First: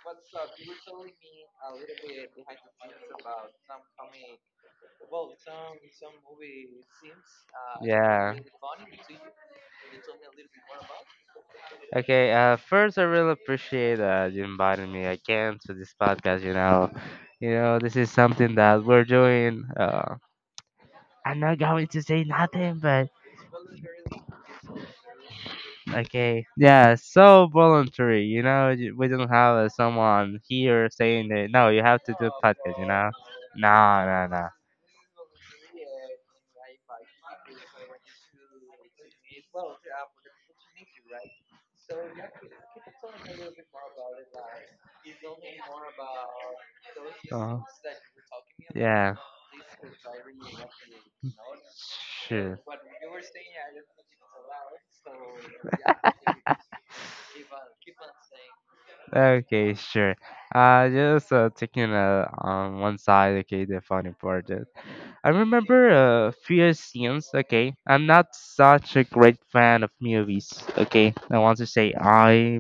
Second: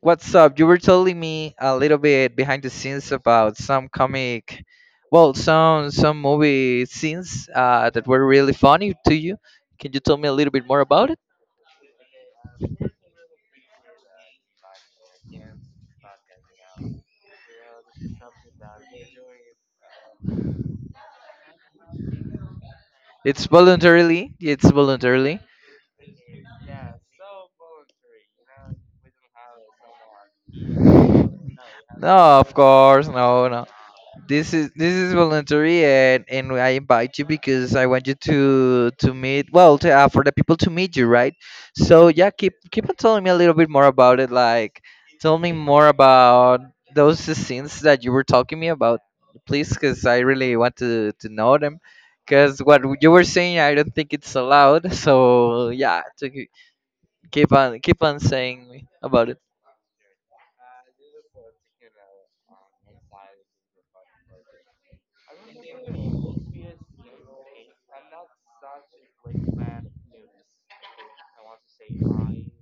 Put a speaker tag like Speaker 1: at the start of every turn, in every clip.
Speaker 1: what's up? You were telling me a little bit behind the scenes about some some movie scenes that were
Speaker 2: Yeah.
Speaker 1: really funny to you. Can you tell me a little bit more about it?
Speaker 2: Okay, first, I really appreciate you inviting me again to this podcast. You know, this is something that we're doing. I'm not going to say nothing, but
Speaker 1: It's voluntarily. It's voluntarily.
Speaker 2: okay, yeah, so voluntary. You know, we don't have someone here saying that. No, you have to do
Speaker 1: No, of
Speaker 2: podcast. You
Speaker 1: course,
Speaker 2: know,
Speaker 1: no, no.
Speaker 2: no, no,
Speaker 1: This is voluntary, and I invite you because I want you to meet well for the people to meet you, right? So yeah, keep on telling me a little bit more about it. Like, tell me more about those
Speaker 2: no.
Speaker 1: scenes that you were talking me about,
Speaker 2: Yeah.
Speaker 1: please, because I really want to know them.
Speaker 2: Sure.
Speaker 1: Because what you were saying, I don't think it's allowed. So yeah, to keep keep on keep on saying about it.
Speaker 2: Okay, sure. Just taking on one side, okay, the funny part. I remember few scenes, okay. I'm not such a great fan of movies, okay. I want to say I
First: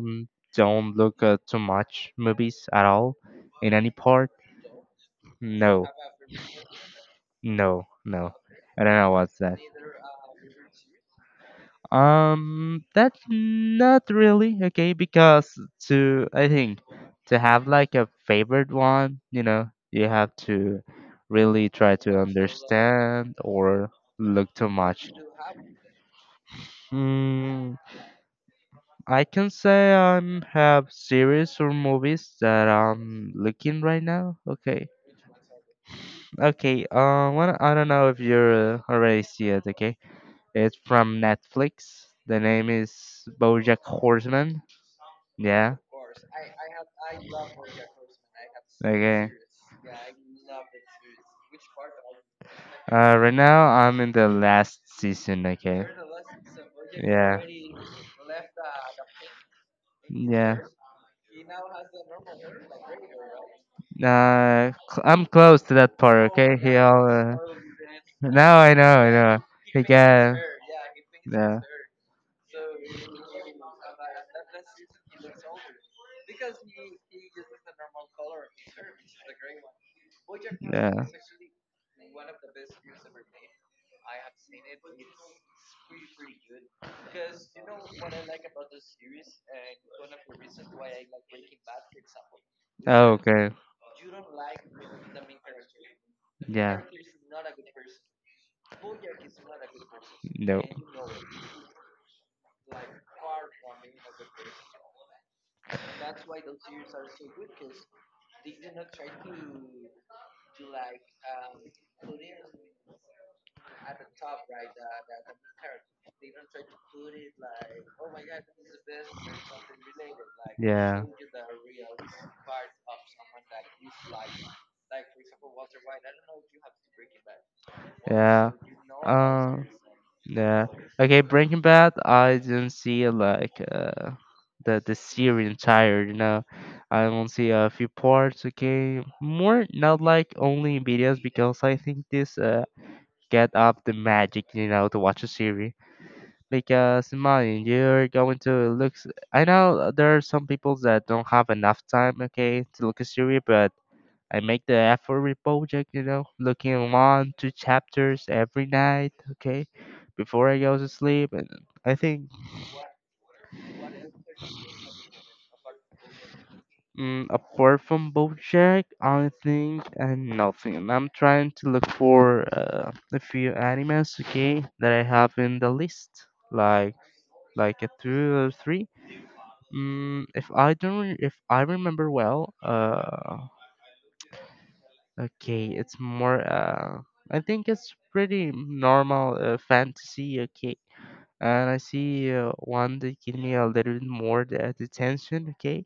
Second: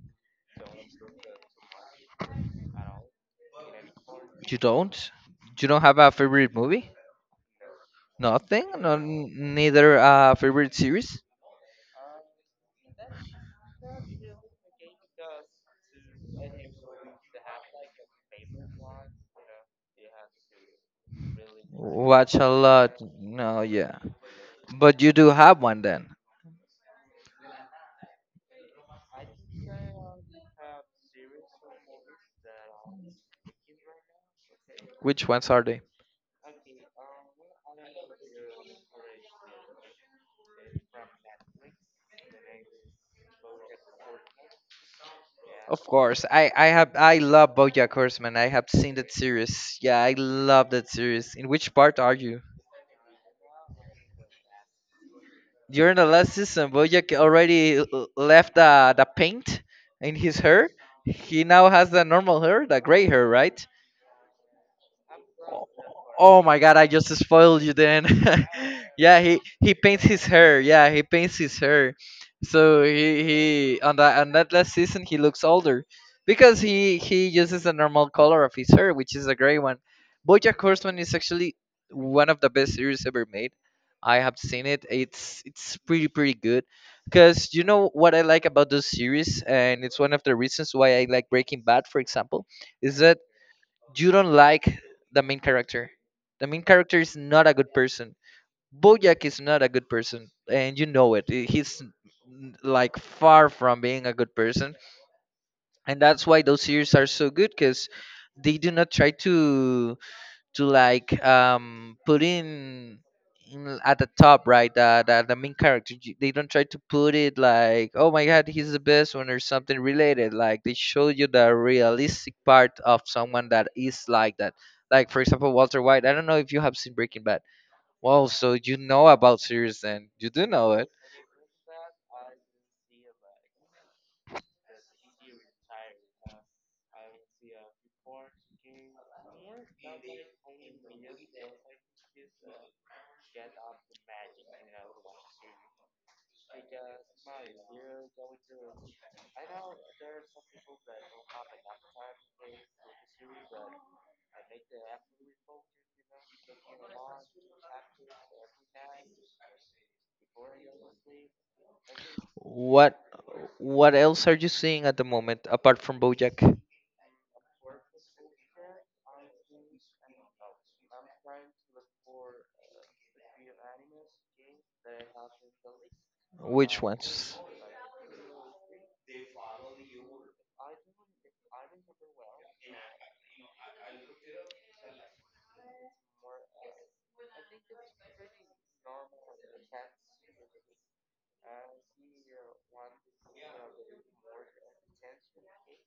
Speaker 2: don't look too much movies at all in any part.
Speaker 1: You don't you don't
Speaker 2: No,
Speaker 1: have a favorite movie?
Speaker 2: no.
Speaker 1: Nothing.
Speaker 2: I don't
Speaker 1: No,
Speaker 2: know what's that.
Speaker 1: neither favorite series.
Speaker 2: That's not really okay because to I think to have like a favorite one, you know, you have to really try to
Speaker 1: Watch a lot.
Speaker 2: understand
Speaker 1: No,
Speaker 2: or
Speaker 1: yeah.
Speaker 2: look too
Speaker 1: But
Speaker 2: much.
Speaker 1: you do have one then.
Speaker 2: Hmm, I can say I'm have series or movies that I'm looking right now. Okay,
Speaker 1: Which ones are they?
Speaker 2: okay. One I don't know if you're already see it. Okay, it's from Netflix. The name is BoJack Horseman. Yeah.
Speaker 1: Of course, I have I love BoJack Horseman. I have seen that
Speaker 2: Okay.
Speaker 1: series. Yeah, I love that series. In which part are you?
Speaker 2: Right now I'm in the last season. Okay.
Speaker 1: During the last season,
Speaker 2: Yeah.
Speaker 1: left the paint in his
Speaker 2: Yeah.
Speaker 1: hair. He now has the normal hair, the gray hair, right?
Speaker 2: I'm close to that part.
Speaker 1: Oh
Speaker 2: Okay.
Speaker 1: my
Speaker 2: He
Speaker 1: god, I
Speaker 2: all.
Speaker 1: just spoiled you then.
Speaker 2: Now I know. I
Speaker 1: Yeah, he
Speaker 2: know.
Speaker 1: he
Speaker 2: He
Speaker 1: paints his
Speaker 2: got.
Speaker 1: hair. Yeah, he paints his
Speaker 2: Yeah.
Speaker 1: hair. So he on that last season he looks older because he uses the normal color of his hair, which is a gray one. BoJack Horseman
Speaker 2: Yeah.
Speaker 1: is actually one of the best series ever made. I have seen it. It's pretty pretty good. Cause you know what I like about those series, and it's one of the reasons why I like Breaking Bad, for example, is
Speaker 2: Oh,
Speaker 1: that
Speaker 2: okay.
Speaker 1: you don't like the main character. The main
Speaker 2: Yeah.
Speaker 1: character is not a good person. Bojack is not a good person,
Speaker 2: No.
Speaker 1: and you know it. Like far from being a good person, and that's why those series are so good because they do not try to like put in at the top right the main character they don't try to put it like oh my god he's the best one or something related, like they
Speaker 2: Yeah.
Speaker 1: show you the realistic part of someone that is like that, like for example Walter White. I don't know if you have seen Breaking Bad. Well,
Speaker 2: Yeah.
Speaker 1: so you know about
Speaker 2: Um.
Speaker 1: series then, you do
Speaker 2: Yeah.
Speaker 1: know it.
Speaker 2: Okay, Breaking Bad. I didn't see like the series entire. You know, I only see a few parts. Okay, more not like only videos because I think this get up the magic. You know, to watch a series because imagine you're going to look. I know there are some people that don't have enough time. Okay, to look a series, but I make the effort with Bojack, you know, looking one, two chapters every night, okay, before I go to sleep. And I think,
Speaker 1: What else are you seeing at the moment apart from Bojack?
Speaker 2: apart from Bojack, I think and nothing. And I'm trying to look for a few animes, okay, that I have in the list,
Speaker 1: Which
Speaker 2: like
Speaker 1: ones?
Speaker 2: like a two or three. If I don't, if I remember well, okay, it's more. I think it's pretty normal fantasy, okay. And I see one that give me a little bit more the attention, okay?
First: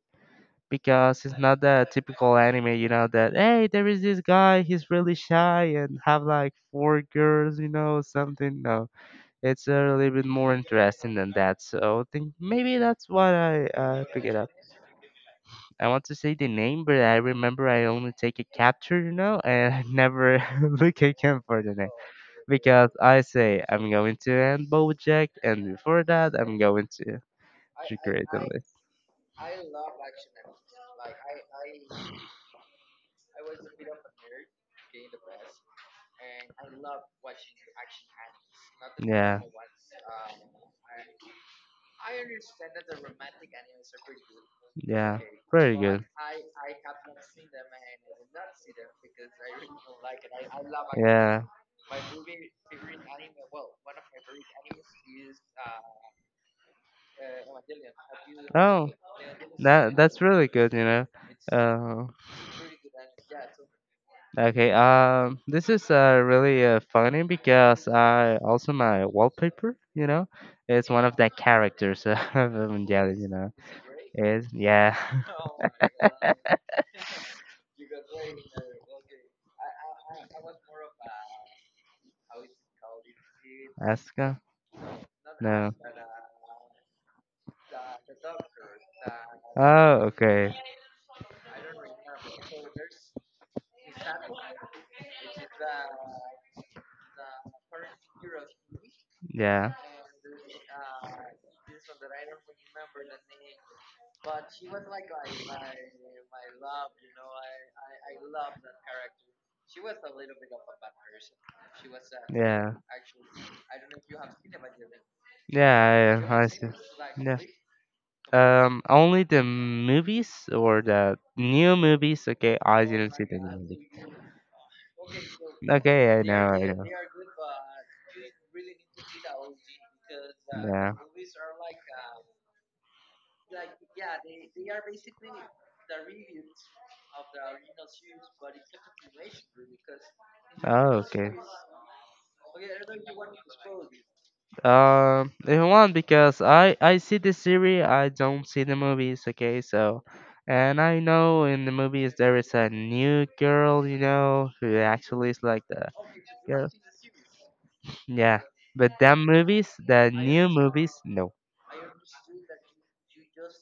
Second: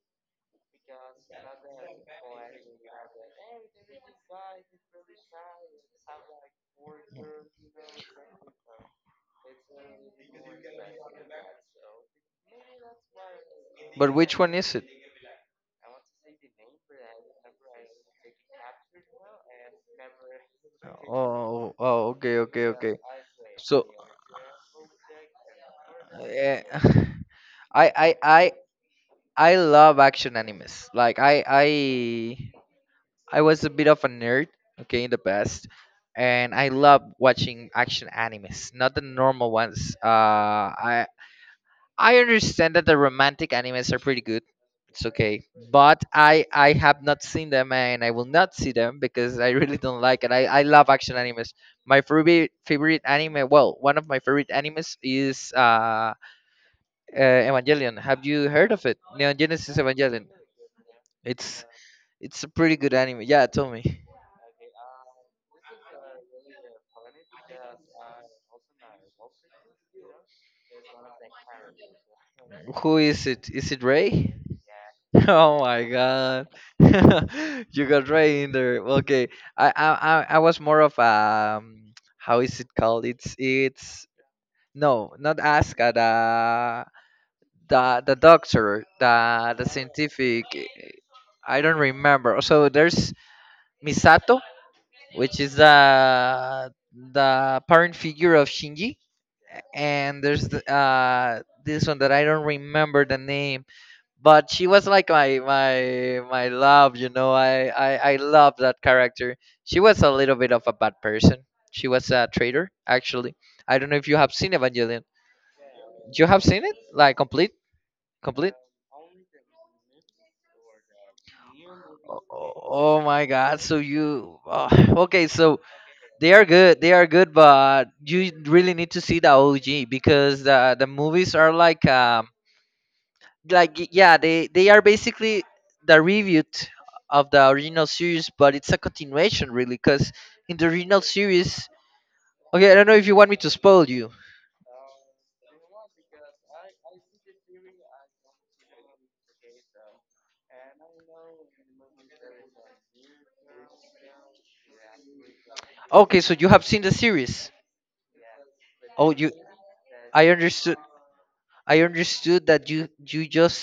Speaker 2: Because it's not the typical anime, you know, that hey, there is this guy, he's really shy and have like four girls, you know, something. No, it's a little bit more interesting than that. So I think maybe that's what I
Speaker 1: But
Speaker 2: pick it
Speaker 1: which
Speaker 2: up.
Speaker 1: one is it?
Speaker 2: I want to say the name, but I remember I only take a capture, you know, and I never look
Speaker 1: Oh,
Speaker 2: again for the
Speaker 1: oh,
Speaker 2: name
Speaker 1: oh, okay, okay,
Speaker 2: because
Speaker 1: okay.
Speaker 2: I say
Speaker 1: So,
Speaker 2: I'm going to end BoJack, and before that I'm
Speaker 1: eh,
Speaker 2: going to
Speaker 1: I,
Speaker 2: she
Speaker 1: I, I,
Speaker 2: creatively.
Speaker 1: I love action animes. Like I was a bit of a nerd, okay, in the past, and I love watching action animes, not the
Speaker 2: Yeah,
Speaker 1: normal ones. I, I understand that the romantic animes are pretty good. It's
Speaker 2: yeah,
Speaker 1: okay,
Speaker 2: very
Speaker 1: but
Speaker 2: good.
Speaker 1: I have not seen them and I will not see them because I really don't like it. I love action
Speaker 2: Yeah.
Speaker 1: animes. My favorite anime, well, one of my favorite animes is Evangelion. Have you heard of
Speaker 2: Oh,
Speaker 1: it? Neon Genesis
Speaker 2: that that's
Speaker 1: Evangelion.
Speaker 2: really good. You know.
Speaker 1: It's
Speaker 2: Uh,
Speaker 1: it's a pretty good anime. Yeah, tell me.
Speaker 2: okay. This is really funny because I also my wallpaper. You know, is one of the characters of
Speaker 1: Who
Speaker 2: Evangelion.
Speaker 1: is
Speaker 2: You
Speaker 1: it?
Speaker 2: know,
Speaker 1: Is it Ray?
Speaker 2: is yeah.
Speaker 1: Oh my god. You got right in there. Okay. I was more of how is it called? It's
Speaker 2: Asuka.
Speaker 1: No, not
Speaker 2: No.
Speaker 1: ask the the doctor, the
Speaker 2: Oh,
Speaker 1: scientific.
Speaker 2: okay.
Speaker 1: I don't remember. So there's Misato, which is the parent figure of Shinji,
Speaker 2: Yeah.
Speaker 1: and there's the, this one that I don't remember the name, but she was like my love, you know, I love that character. She was a little bit of a bad person. She was a traitor
Speaker 2: Yeah.
Speaker 1: actually. I don't know if you have seen Evangelion.
Speaker 2: Yeah,
Speaker 1: You have
Speaker 2: I
Speaker 1: seen
Speaker 2: see.
Speaker 1: it, like
Speaker 2: Yeah.
Speaker 1: complete? Complete.
Speaker 2: Only the movies or the new movies.
Speaker 1: Oh,
Speaker 2: Okay, I
Speaker 1: oh
Speaker 2: didn't
Speaker 1: my
Speaker 2: see the
Speaker 1: god
Speaker 2: new
Speaker 1: so
Speaker 2: movies.
Speaker 1: you okay, so
Speaker 2: Okay, I
Speaker 1: they are
Speaker 2: know, I
Speaker 1: good,
Speaker 2: know.
Speaker 1: they are good, but you really need to see the OG because the
Speaker 2: Yeah.
Speaker 1: movies are like yeah, they are basically the reboot of the original series, but it's a continuation really because in the
Speaker 2: Oh,
Speaker 1: original
Speaker 2: okay.
Speaker 1: series, okay, I don't know if you want me to spoil you.
Speaker 2: If you want, because I see the series, I don't see the movies. Okay, so, and I know in the movies there is a new girl, you know, who actually is like the
Speaker 1: Okay, so you have
Speaker 2: girl.
Speaker 1: seen the series.
Speaker 2: Yeah, but
Speaker 1: Oh,
Speaker 2: them
Speaker 1: you
Speaker 2: movies, the
Speaker 1: I
Speaker 2: new
Speaker 1: understood,
Speaker 2: movies, no,
Speaker 1: I understood that you just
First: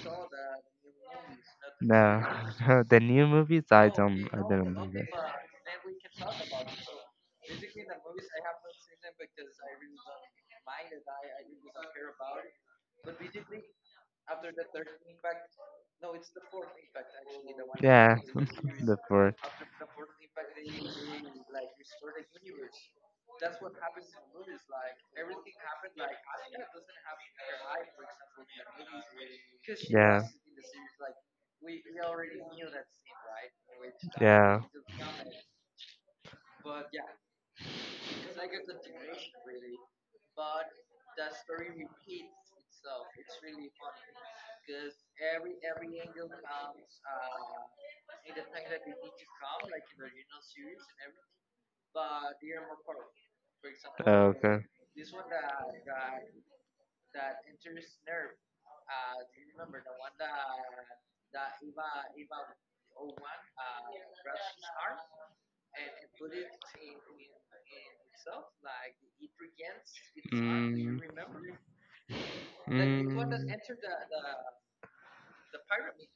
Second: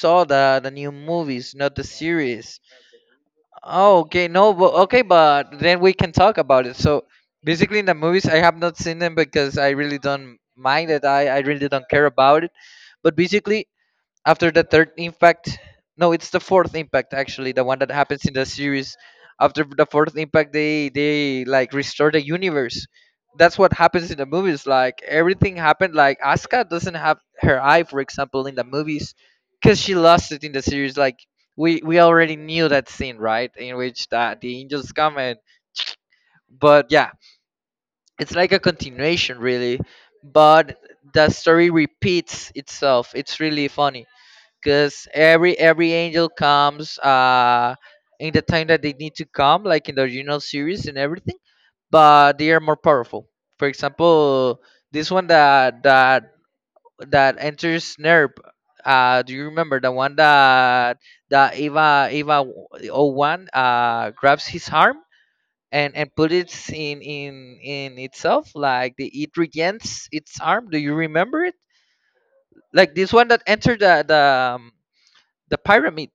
Speaker 1: saw the new movies, not the
Speaker 2: no,
Speaker 1: series.
Speaker 2: no, the new movies,
Speaker 1: Oh okay,
Speaker 2: I
Speaker 1: no, but
Speaker 2: don't know
Speaker 1: okay,
Speaker 2: that.
Speaker 1: but then we can talk about it. So basically in the movies I have not seen them because I really don't mind it, I really don't care about it. But basically after the third impact, no, it's the fourth impact actually, the one that
Speaker 2: Yeah,
Speaker 1: happens in the series.
Speaker 2: the first.
Speaker 1: After the fourth impact they like restore the universe. That's what happens in the movies, like everything happened, like Asuka doesn't have her eye, for example, in the movies because she
Speaker 2: Yeah,
Speaker 1: lost it in the series. Like we already knew that scene, right, in which that the
Speaker 2: yeah.
Speaker 1: angels come and but yeah, it's like a continuation really, but the story repeats itself. It's really funny because every angel comes in the time that they need to come, like in the original series and everything, but they are more powerful. For example,
Speaker 2: Okay.
Speaker 1: this one that that enters nerp do you remember the one that Eva oh one grabs his arm and put it in in itself, like it regains its arm? Do you
Speaker 2: Mm,
Speaker 1: remember it? Like this
Speaker 2: mm,
Speaker 1: one that entered the um, the pyramid,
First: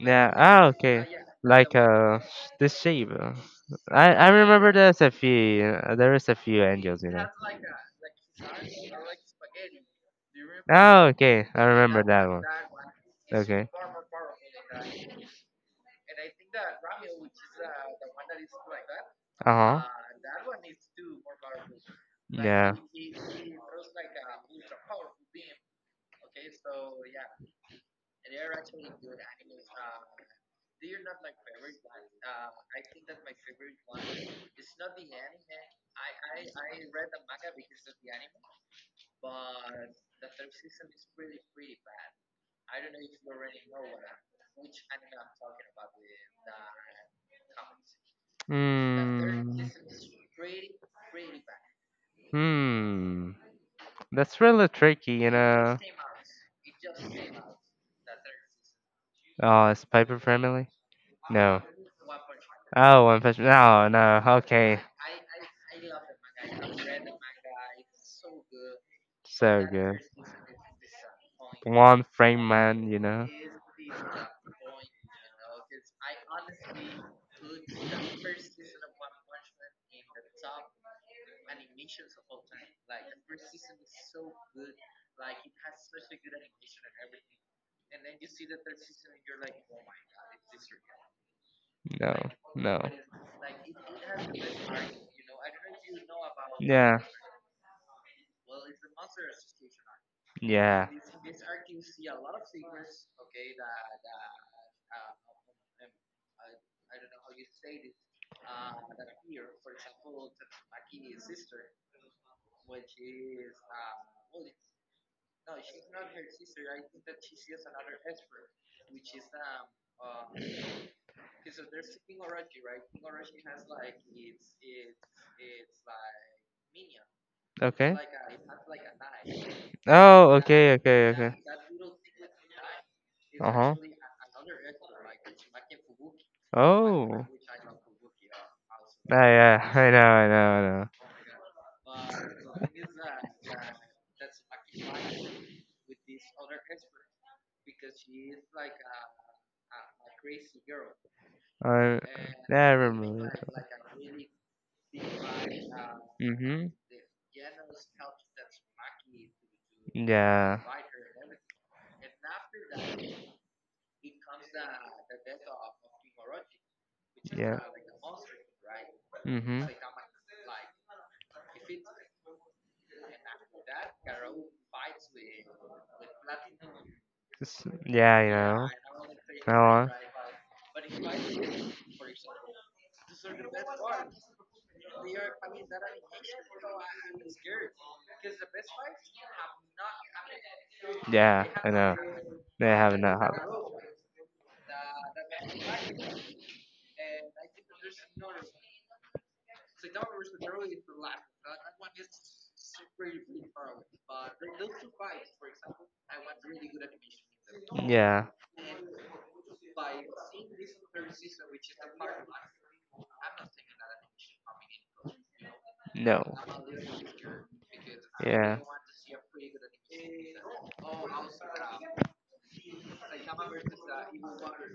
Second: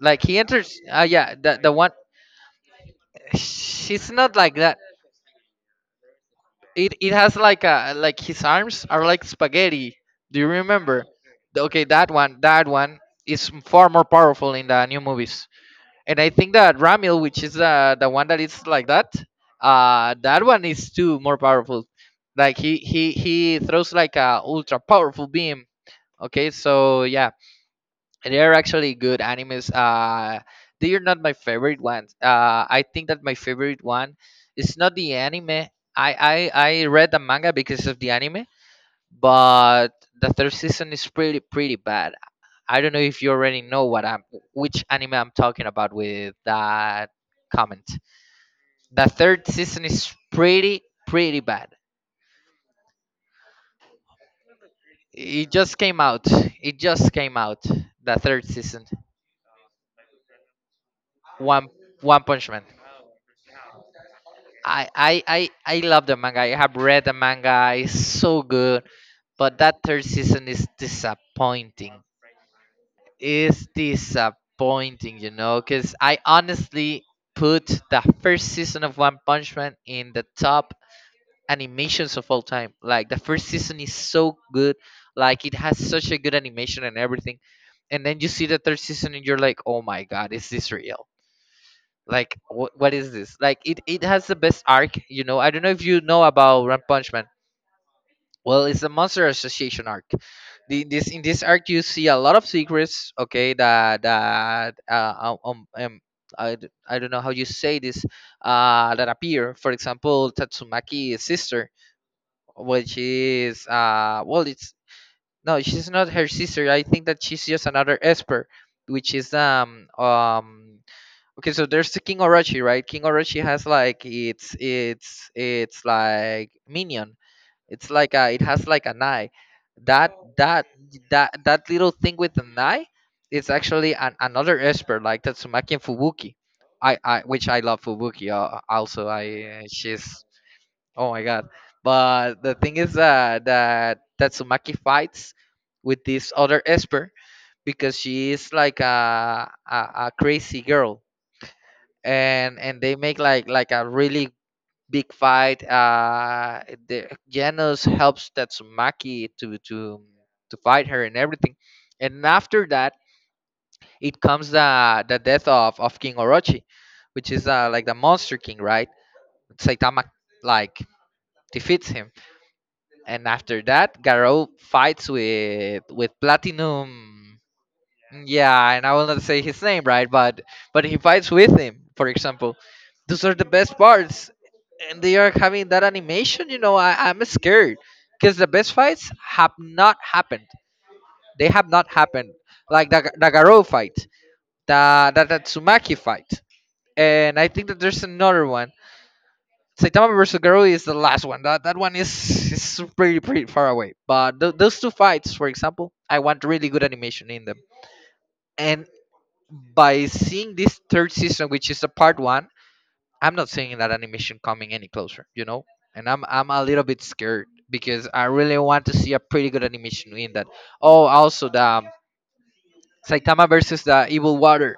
Speaker 1: like
Speaker 2: yeah.
Speaker 1: he
Speaker 2: Ah,
Speaker 1: enters
Speaker 2: okay.
Speaker 1: yeah, the
Speaker 2: Like
Speaker 1: one.
Speaker 2: the shape. uh,
Speaker 1: She's
Speaker 2: I I
Speaker 1: not like
Speaker 2: remember
Speaker 1: that.
Speaker 2: there's a few. There is a few
Speaker 1: it
Speaker 2: angels, you
Speaker 1: it
Speaker 2: know.
Speaker 1: has like a like his arms are like spaghetti. Do you remember?
Speaker 2: Oh, okay. I
Speaker 1: Okay,
Speaker 2: remember
Speaker 1: that
Speaker 2: that
Speaker 1: one,
Speaker 2: one.
Speaker 1: that one is
Speaker 2: Okay.
Speaker 1: far more powerful in the new movies. And I think that ramil which is the one that is like that,
Speaker 2: Uh huh.
Speaker 1: that one is too more powerful. Like
Speaker 2: Yeah.
Speaker 1: he he throws like a ultra powerful beam. Okay, so yeah, they're actually good animes. They are not my favorite ones. I think that my favorite one is not the anime. I read the manga because of the anime, but the third season is pretty pretty bad. I don't know if you already know what I'm which anime I'm talking about with that comment. The third
Speaker 2: Hmm.
Speaker 1: season is pretty pretty bad.
Speaker 2: Hmm. That's really tricky, you
Speaker 1: It
Speaker 2: know.
Speaker 1: just came out. It just came out. The third season.
Speaker 2: Oh, is Piper friendly? No.
Speaker 1: One One Punch Man.
Speaker 2: Oh, one fish. No, no. Okay.
Speaker 1: I love the manga. I have read the manga. It's so good, but
Speaker 2: So
Speaker 1: that
Speaker 2: good.
Speaker 1: third season is disappointing.
Speaker 2: One frame man, you know?
Speaker 1: It's disappointing, you know, because I honestly put the first season of One Punch Man in the top animations of all time. Like the first season is so good. Like it has such a good animation and everything. And then you see the third season and you're like, oh my god, is this real?
Speaker 2: No,
Speaker 1: Like what
Speaker 2: no.
Speaker 1: is this? Like it has the best arc, you know. I don't know if you know about One
Speaker 2: Yeah,
Speaker 1: Punch Man. Well, it's the Monster Association arc. The,
Speaker 2: yeah.
Speaker 1: this In this arc you see a lot of secrets, okay, that I don't know how you say this, that appear. For example, Tatsumaki's sister, which is well it's no, she's not her sister. I think that she's just another Esper, which is okay, so there's the King Orochi, right? King Orochi has like it's it's like minion. It's
Speaker 2: Okay.
Speaker 1: like a it has like an eye. That
Speaker 2: Oh,
Speaker 1: that
Speaker 2: okay, okay, okay.
Speaker 1: that little thing with an eye is
Speaker 2: Uh huh.
Speaker 1: actually another expert like Tatsumaki and Fubuki. I
Speaker 2: Oh.
Speaker 1: Which I love Fubuki. Also,
Speaker 2: Yeah,
Speaker 1: I
Speaker 2: yeah. I know,
Speaker 1: she's
Speaker 2: I know,
Speaker 1: oh my god. But the thing is that Tatsumaki fights with this other expert because she is like a crazy girl,
Speaker 2: I know.
Speaker 1: and
Speaker 2: Yeah, I
Speaker 1: they make
Speaker 2: remember.
Speaker 1: like a really big fight.
Speaker 2: Mm-hmm.
Speaker 1: The Genos helps Tatsumaki to to
Speaker 2: Yeah.
Speaker 1: fight her and everything, and after that it comes the death of King Orochi, which is
Speaker 2: Yeah.
Speaker 1: like the Monster King, right?
Speaker 2: Mm-hmm.
Speaker 1: Saitama like defeats him, and after that Garou fights with Platinum.
Speaker 2: It's- Yeah, I
Speaker 1: Yeah,
Speaker 2: know.
Speaker 1: and I will not say his name,
Speaker 2: Oh,
Speaker 1: right? But he fights with him, for example. Those are the best parts. And they are having that animation, you know, I'm scared because the best fights have not happened.
Speaker 2: yeah,
Speaker 1: They have
Speaker 2: I
Speaker 1: not
Speaker 2: know.
Speaker 1: happened.
Speaker 2: They
Speaker 1: Like
Speaker 2: have not
Speaker 1: the
Speaker 2: happened.
Speaker 1: Garou fight, the Tsumaki fight. And I think that there's another one. Saitama versus Garou is the last one. That one is pretty, pretty far away. But those two fights, for example, I want really good animation in them.
Speaker 2: Yeah.
Speaker 1: And by seeing this third season, which is a part one, I'm not seeing that animation coming any closer, you know? And I'm
Speaker 2: No.
Speaker 1: I'm a little bit scared because I really
Speaker 2: Yeah.
Speaker 1: want to see a pretty good animation in that. Oh, also the Saitama versus the Evil Water.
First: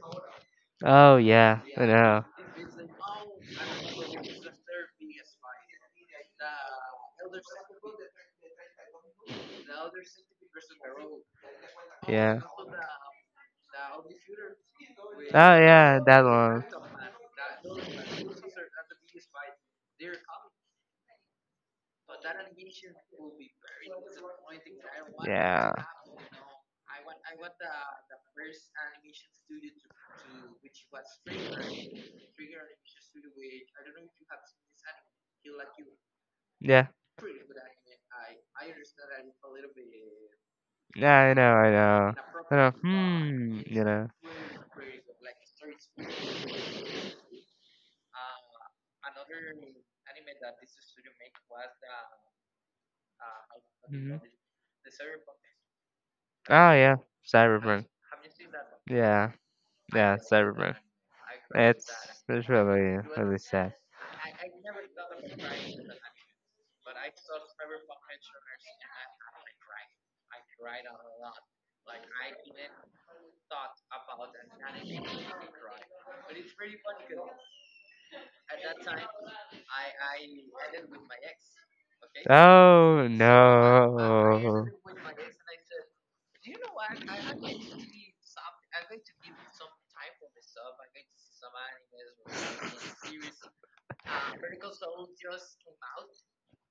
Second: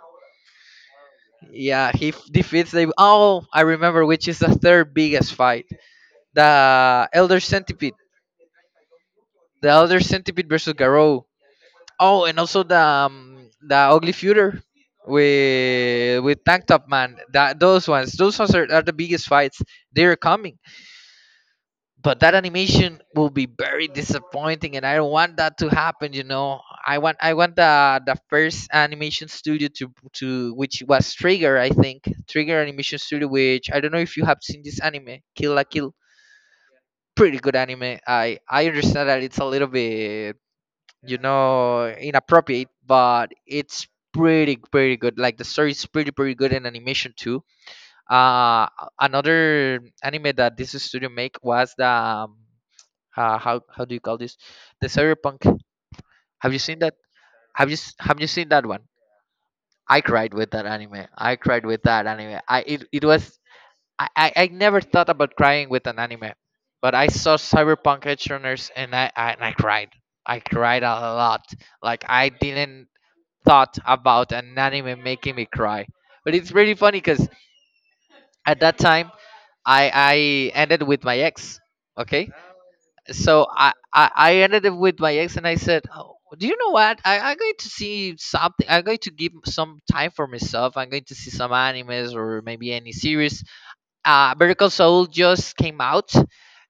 Speaker 2: Oh, yeah, I
Speaker 1: Yeah,
Speaker 2: know.
Speaker 1: defeats the— oh, I remember which is the third biggest fight. The Elder Centipede. The Elder Centipede versus Garou. Oh, and
Speaker 2: Yeah.
Speaker 1: also the Ugly Feuder
Speaker 2: Oh yeah,
Speaker 1: with
Speaker 2: that one.
Speaker 1: Tank Top Man. That those ones are the biggest fights. They're coming, but that animation will be very disappointing and I don't want that to
Speaker 2: Yeah.
Speaker 1: happen, you know. I want, I want the first animation studio to which was Trigger, I think Trigger animation studio, which I don't know if you have seen this anime, Kill la Kill.
Speaker 2: Yeah.
Speaker 1: Pretty good anime. I understand that it's a little bit,
Speaker 2: Yeah,
Speaker 1: you
Speaker 2: I know, I
Speaker 1: know,
Speaker 2: know. I
Speaker 1: inappropriate,
Speaker 2: know.
Speaker 1: but
Speaker 2: Hmm. You
Speaker 1: it's
Speaker 2: know.
Speaker 1: pretty good. Like the story is pretty good in animation too. uh Another anime that this studio make was the how do you call
Speaker 2: Hmm.
Speaker 1: this? The Cyberpunk. Have you
Speaker 2: Oh
Speaker 1: seen that?
Speaker 2: yeah. Cyberpunk.
Speaker 1: Have you seen that one?
Speaker 2: Yeah.
Speaker 1: I
Speaker 2: Yeah.
Speaker 1: cried with that
Speaker 2: Cyberpunk.
Speaker 1: anime. I cried with
Speaker 2: It's
Speaker 1: that anime.
Speaker 2: it's
Speaker 1: I It,
Speaker 2: really
Speaker 1: it was—
Speaker 2: really sad.
Speaker 1: I, I never thought about crying with an anime, but I saw Cyberpunk Edge Runners and I and I cried. I cried a lot. Like I didn't thought about an anime making me cry. But it's really funny because at that time I ended with my ex. Okay,
Speaker 2: Oh
Speaker 1: so I ended
Speaker 2: no.
Speaker 1: up with my ex and I said, oh, do you know what, I'm going to see something. I'm going to give some time for myself. I'm going to see some animes or maybe any series. Miracle Soul just came out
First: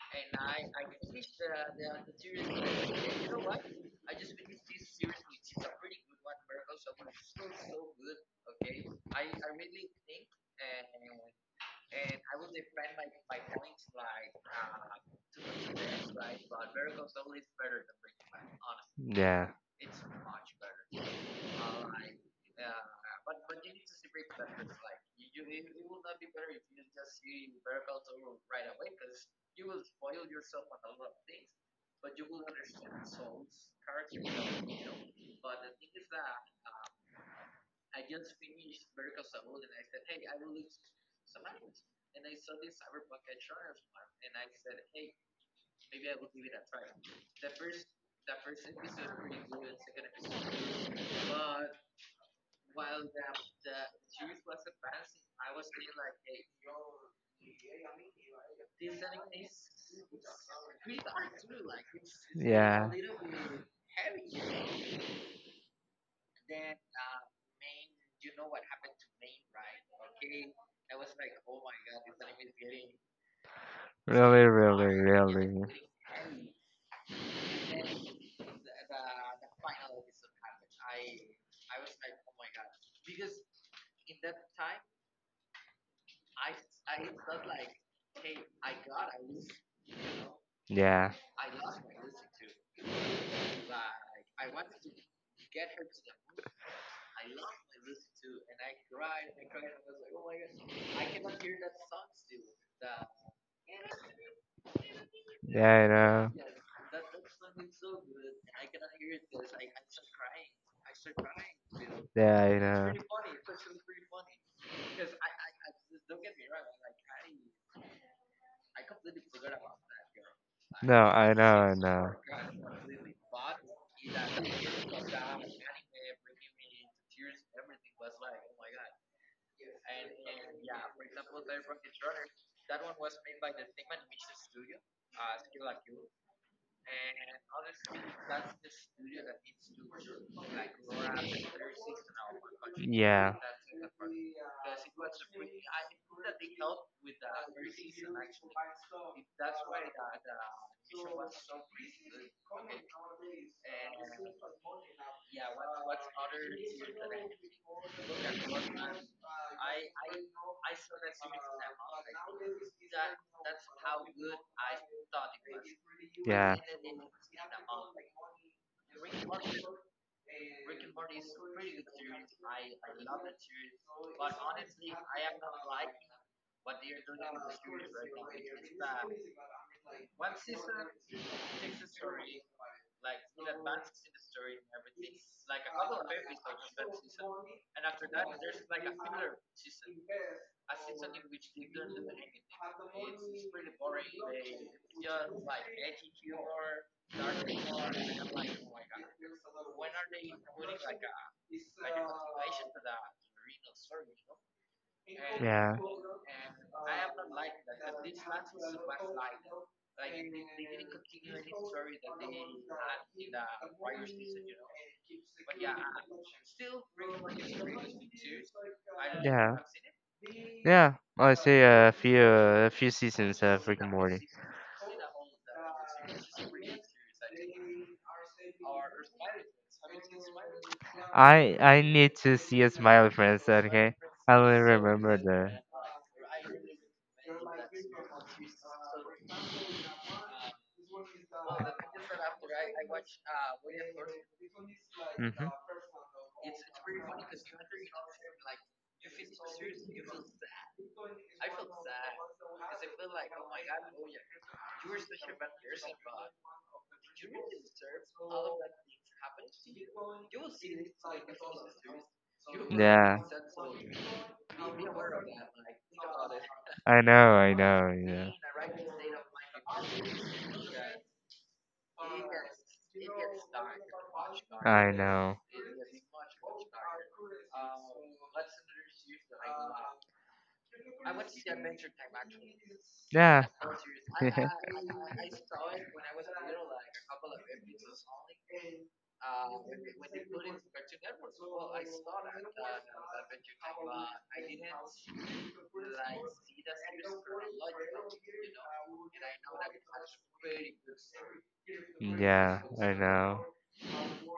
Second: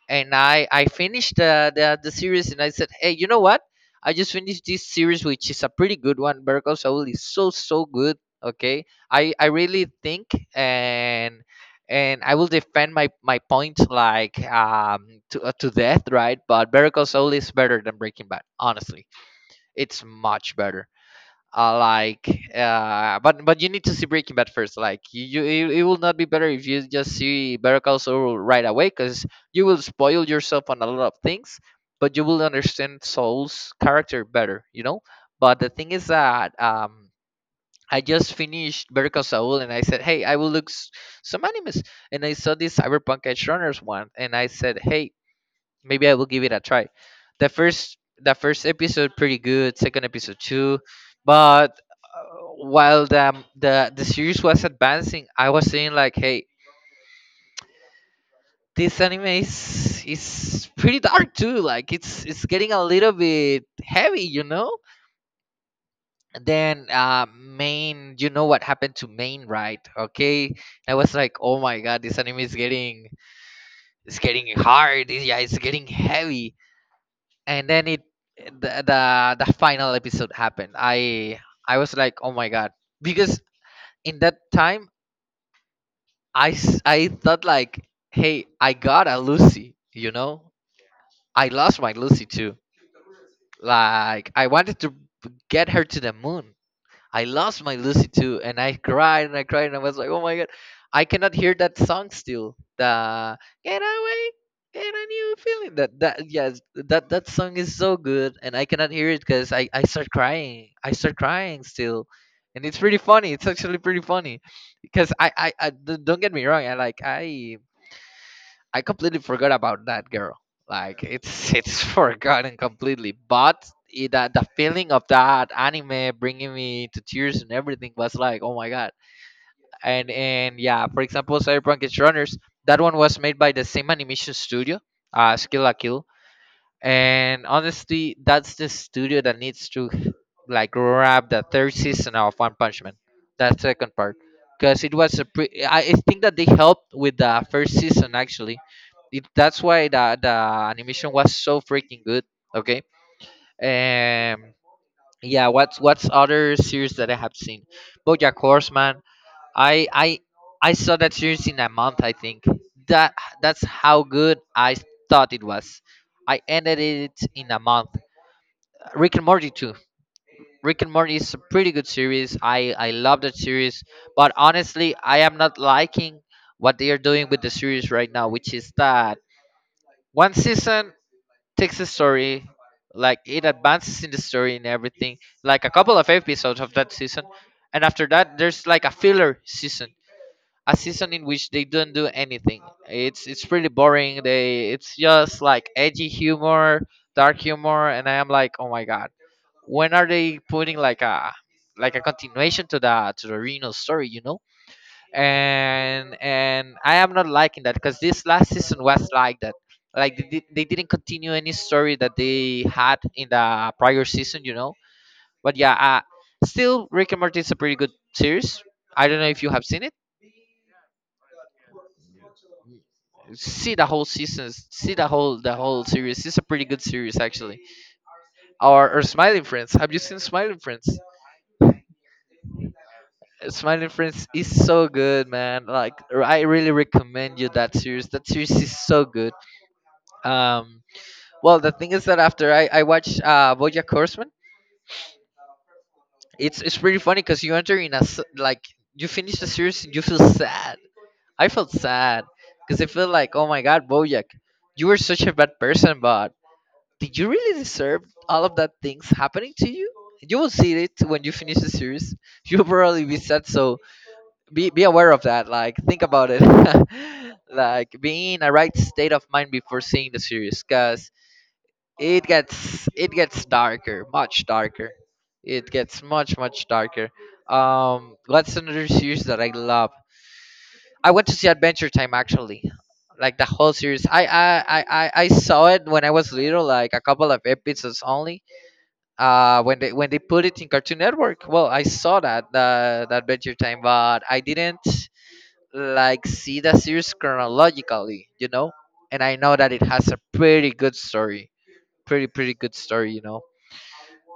Speaker 1: and I finished the series and I said, hey, you know what? I just finished this series, which is a pretty good one. Bergo Saul is so good. Okay, I really think, and I will defend my point, like, to death, right? But Bergo Saul is better than Breaking Bad. Honestly,
Speaker 2: Yeah.
Speaker 1: it's much better. uh, like but you need to see Breaking Bad first. Like you, it will not be better if you just see Better Call Saul right away, because you will spoil yourself on a lot of things, but you will understand Saul's character better, you know. But the thing is that, I just finished Better Call Saul and I said, "Hey, I will look s- some animes." And I saw this Cyberpunk Edge Runners one, and I said, "Hey, maybe I will give it a try." The first, episode, pretty good. Second episode too. But while the series was advancing, I was saying like, hey, this anime is pretty dark too. Like it's getting a
Speaker 2: Yeah,
Speaker 1: little bit heavy, you know. And then main, you know what happened to main, right? Okay, I was like, oh my god, this anime is getting— it's
Speaker 2: really,
Speaker 1: getting
Speaker 2: really,
Speaker 1: hard. Yeah, it's
Speaker 2: really.
Speaker 1: getting heavy. And then it— the, the final episode happened. I was like, oh my god, because in that time I thought like, hey, I got a Lucy, you know.
Speaker 2: Yeah,
Speaker 1: I lost my Lucy too. Like I wanted to get her to the moon. I lost my Lucy too, and I cried and I cried and I was like, oh my god, I cannot hear that song still. The "Get Away", "Get a New
Speaker 2: yeah,
Speaker 1: Feeling".
Speaker 2: I
Speaker 1: That,
Speaker 2: know.
Speaker 1: yes, that song is so good, and I cannot hear it because I start crying. I start crying still,
Speaker 2: Yeah, I
Speaker 1: and it's
Speaker 2: know.
Speaker 1: pretty funny. It's actually pretty funny because I don't get me wrong. I like I completely forgot about that girl.
Speaker 2: No,
Speaker 1: Like
Speaker 2: I
Speaker 1: it's
Speaker 2: know, I
Speaker 1: it's
Speaker 2: know.
Speaker 1: forgotten completely. But it, the feeling of that anime bringing me to tears and everything was like, oh my god. And yeah, for example, Cyberpunk Edge Runners. That one was made by the same animation studio, Skill La Kill, and honestly that's the studio that needs to like grab the third season of One Punch Man,
Speaker 2: Yeah,
Speaker 1: that second part, because it was a I think that they helped with the first season actually. That's why the animation was so freaking good. Okay. um yeah, what's other series that I have seen? BoJack Horseman. I I I saw that series in a month. I think that that's how good I thought it was. I
Speaker 2: yeah,
Speaker 1: ended it in a month. Rick and Morty too. Rick and Morty is a pretty good series. I love that series, but honestly, I am not liking what they are doing with the series right now, which is that one season takes the story, like it advances in the story and everything, like a couple of episodes of that season, and after that, there's like a filler season, a season in which they don't do anything. It's pretty boring. They It's just like edgy humor, dark humor, and I am like, oh my god, when are they putting like a— like a continuation to the Reno story, you know?
Speaker 2: yeah,
Speaker 1: And I am not liking that because this last season was like that. Like they, they didn't continue any story that they had in the prior season, you know. But yeah, still Rick and Morty is a pretty good series. I don't know if you
Speaker 2: yeah.
Speaker 1: have seen it.
Speaker 2: Yeah, I say a few seasons of
Speaker 1: See
Speaker 2: Rick
Speaker 1: the
Speaker 2: and
Speaker 1: whole
Speaker 2: Morty.
Speaker 1: seasons, see the whole series. It's a pretty good series actually. Or Smiling Friends. Have you seen Smiling Friends?
Speaker 2: I need to see a smile, friends.
Speaker 1: Smiling
Speaker 2: Okay,
Speaker 1: Friends
Speaker 2: I
Speaker 1: is
Speaker 2: only
Speaker 1: so
Speaker 2: remember
Speaker 1: good,
Speaker 2: the.
Speaker 1: man. Like I really recommend you that series. That series is so good. Um, well, the thing is that after I watched BoJack Horseman,
Speaker 2: Hmm.
Speaker 1: it's pretty funny because you enter in a like— you finish the series, and you feel sad. I felt sad because I feel like, oh my god, BoJack, you were such a bad person, but did you really deserve all of that things happening to you? You will see it when you finish the series. You'll probably
Speaker 2: Yeah,
Speaker 1: be sad, so be aware of that. Like think about it,
Speaker 2: I know,
Speaker 1: like being in a right state of mind before seeing the series, cause it gets— it gets darker, much
Speaker 2: I
Speaker 1: darker.
Speaker 2: know.
Speaker 1: It gets much darker. What's another series that I love? I went to see Adventure Time actually, like
Speaker 2: Yeah,
Speaker 1: the whole series. I saw it when I was little, like a couple of episodes only when they put it in Cartoon Network. Well, I saw that Adventure Time, but I didn't like see the series chronologically, you know, and I know that it has a pretty good story. Pretty
Speaker 2: yeah,
Speaker 1: good
Speaker 2: I
Speaker 1: story, you know.
Speaker 2: know.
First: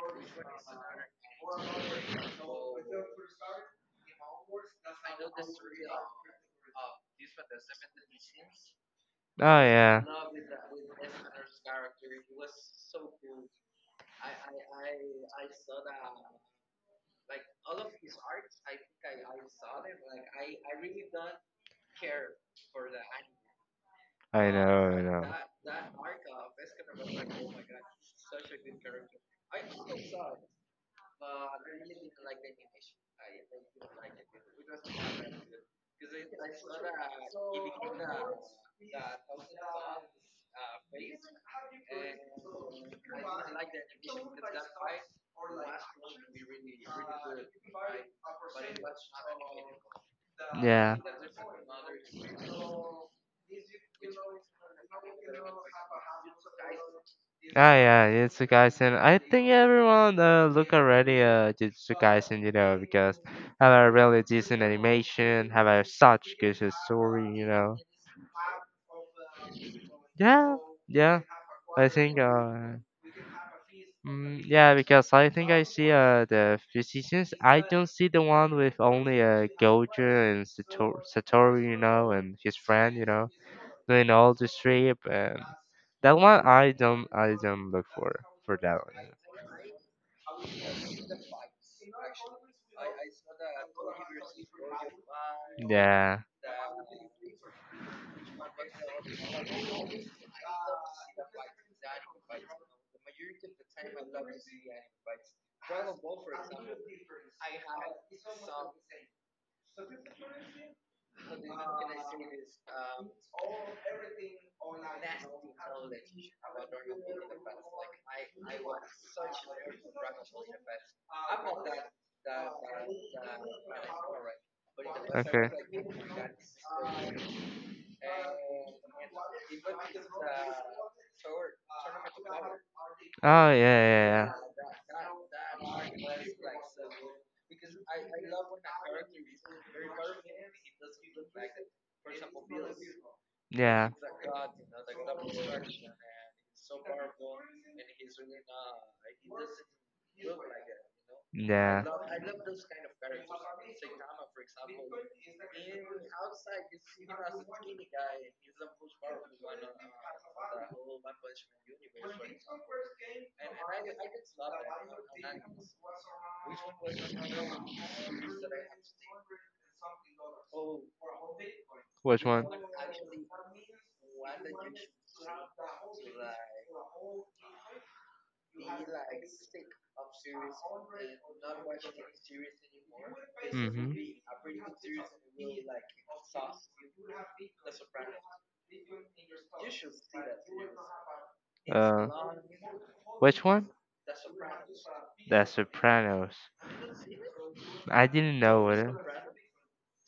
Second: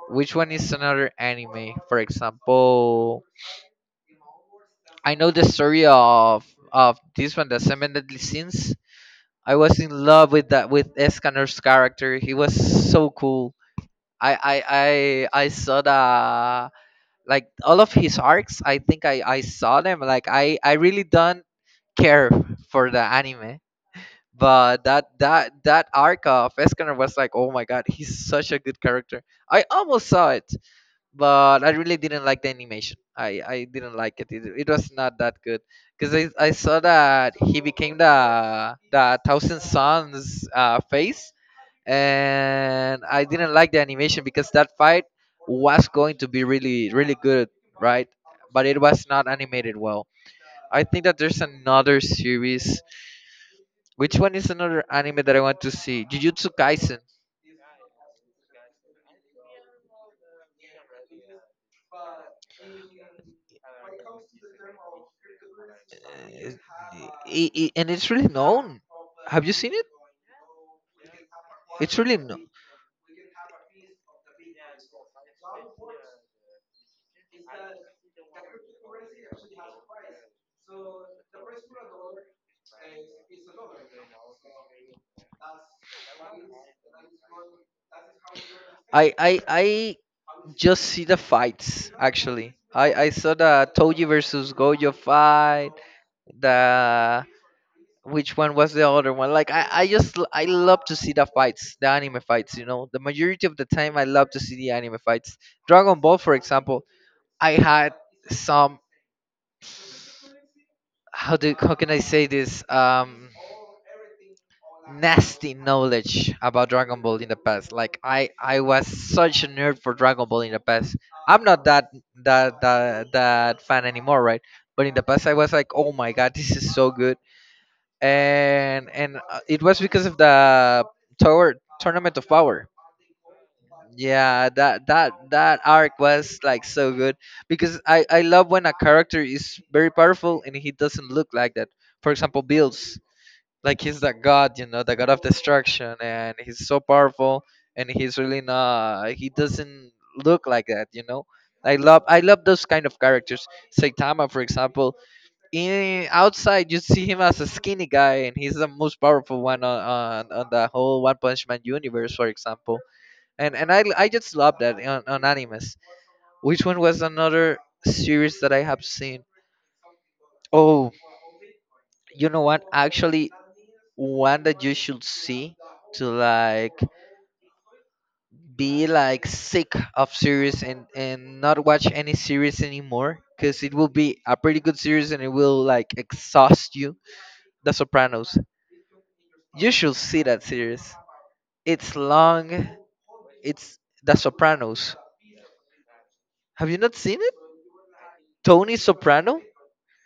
Speaker 1: Which one is another anime, for example? I know the story of this one, the Seven Deadly Sins.
Speaker 2: Oh
Speaker 1: I was in
Speaker 2: yeah,
Speaker 1: love with that, with Escanor's character. He was so cool. I saw the, like, all of his arcs, I think. I saw them, like. I really don't care for the anime,
Speaker 2: I know,
Speaker 1: but
Speaker 2: I
Speaker 1: that
Speaker 2: know.
Speaker 1: arc of Escanor was like, oh my god, he's such a good character. I almost saw it, but I really didn't like the animation. I didn't like it. It was not that good, because I saw that he became the thousand suns face, and I didn't like the animation because that fight was going to be really good, right? But it was not animated well. I
Speaker 2: Yeah,
Speaker 1: think that there's another series. Which one is another anime that I want to see? Jujutsu Kaisen.
Speaker 2: Ah, yeah, Jujutsu Kaisen. I think everyone look already at Jujutsu Kaisen, you know, because have a really decent animation, have a such good story, you know.
Speaker 1: And it's really known. Have you seen it?
Speaker 2: Yeah, yeah. I
Speaker 1: It's really
Speaker 2: think,
Speaker 1: no.
Speaker 2: uh, yeah, because I think I see the physicians. I don't see the one with only Gojo and Satoru, you know, and his friend, you know, doing all the trip. And that one, I don't look for that one.
Speaker 1: I just see the fights actually. I saw the Toji versus Gojo fight.
Speaker 2: Yeah.
Speaker 1: The— which one was the other one? Like I just I love to see the fights, the anime fights. You know, the majority of the time I love to see the anime fights. Dragon Ball, for example, I had some— how do how can I say this? Nasty knowledge about Dragon Ball in the past. Like I was such a nerd for Dragon Ball in the past. I'm not that fan anymore, right? But in the past, I
Speaker 2: Okay.
Speaker 1: was like, oh my god, this is so good. And it was because of the tower— tournament of power.
Speaker 2: Oh yeah, yeah,
Speaker 1: Yeah, that arc was like so good because I love when a character is very powerful and he doesn't look like that. For example, Bills, like
Speaker 2: yeah.
Speaker 1: he's the god, you know, the god of
Speaker 2: Yeah.
Speaker 1: destruction, and he's so powerful, and he's really not, he doesn't look like that, you know. I
Speaker 2: Yeah.
Speaker 1: love, I love those kind of characters. Saitama, for example, in outside you see him as a skinny guy, and he's the most powerful one on on the whole One Punch Man universe, for example. And I just love that on animes. Which one was another series that I have seen? Oh,
Speaker 2: Which
Speaker 1: you know
Speaker 2: one?
Speaker 1: what, actually, one that you should see to like be like sick of series and not watch any series anymore, because it will
Speaker 2: Mm-hmm.
Speaker 1: be a pretty good series and it will like exhaust you. The Sopranos. You should see that series. It's
Speaker 2: Uh,
Speaker 1: long.
Speaker 2: which one?
Speaker 1: It's The Sopranos.
Speaker 2: The Sopranos.
Speaker 1: Have you not seen it?
Speaker 2: I didn't know
Speaker 1: Tony
Speaker 2: it.
Speaker 1: Soprano.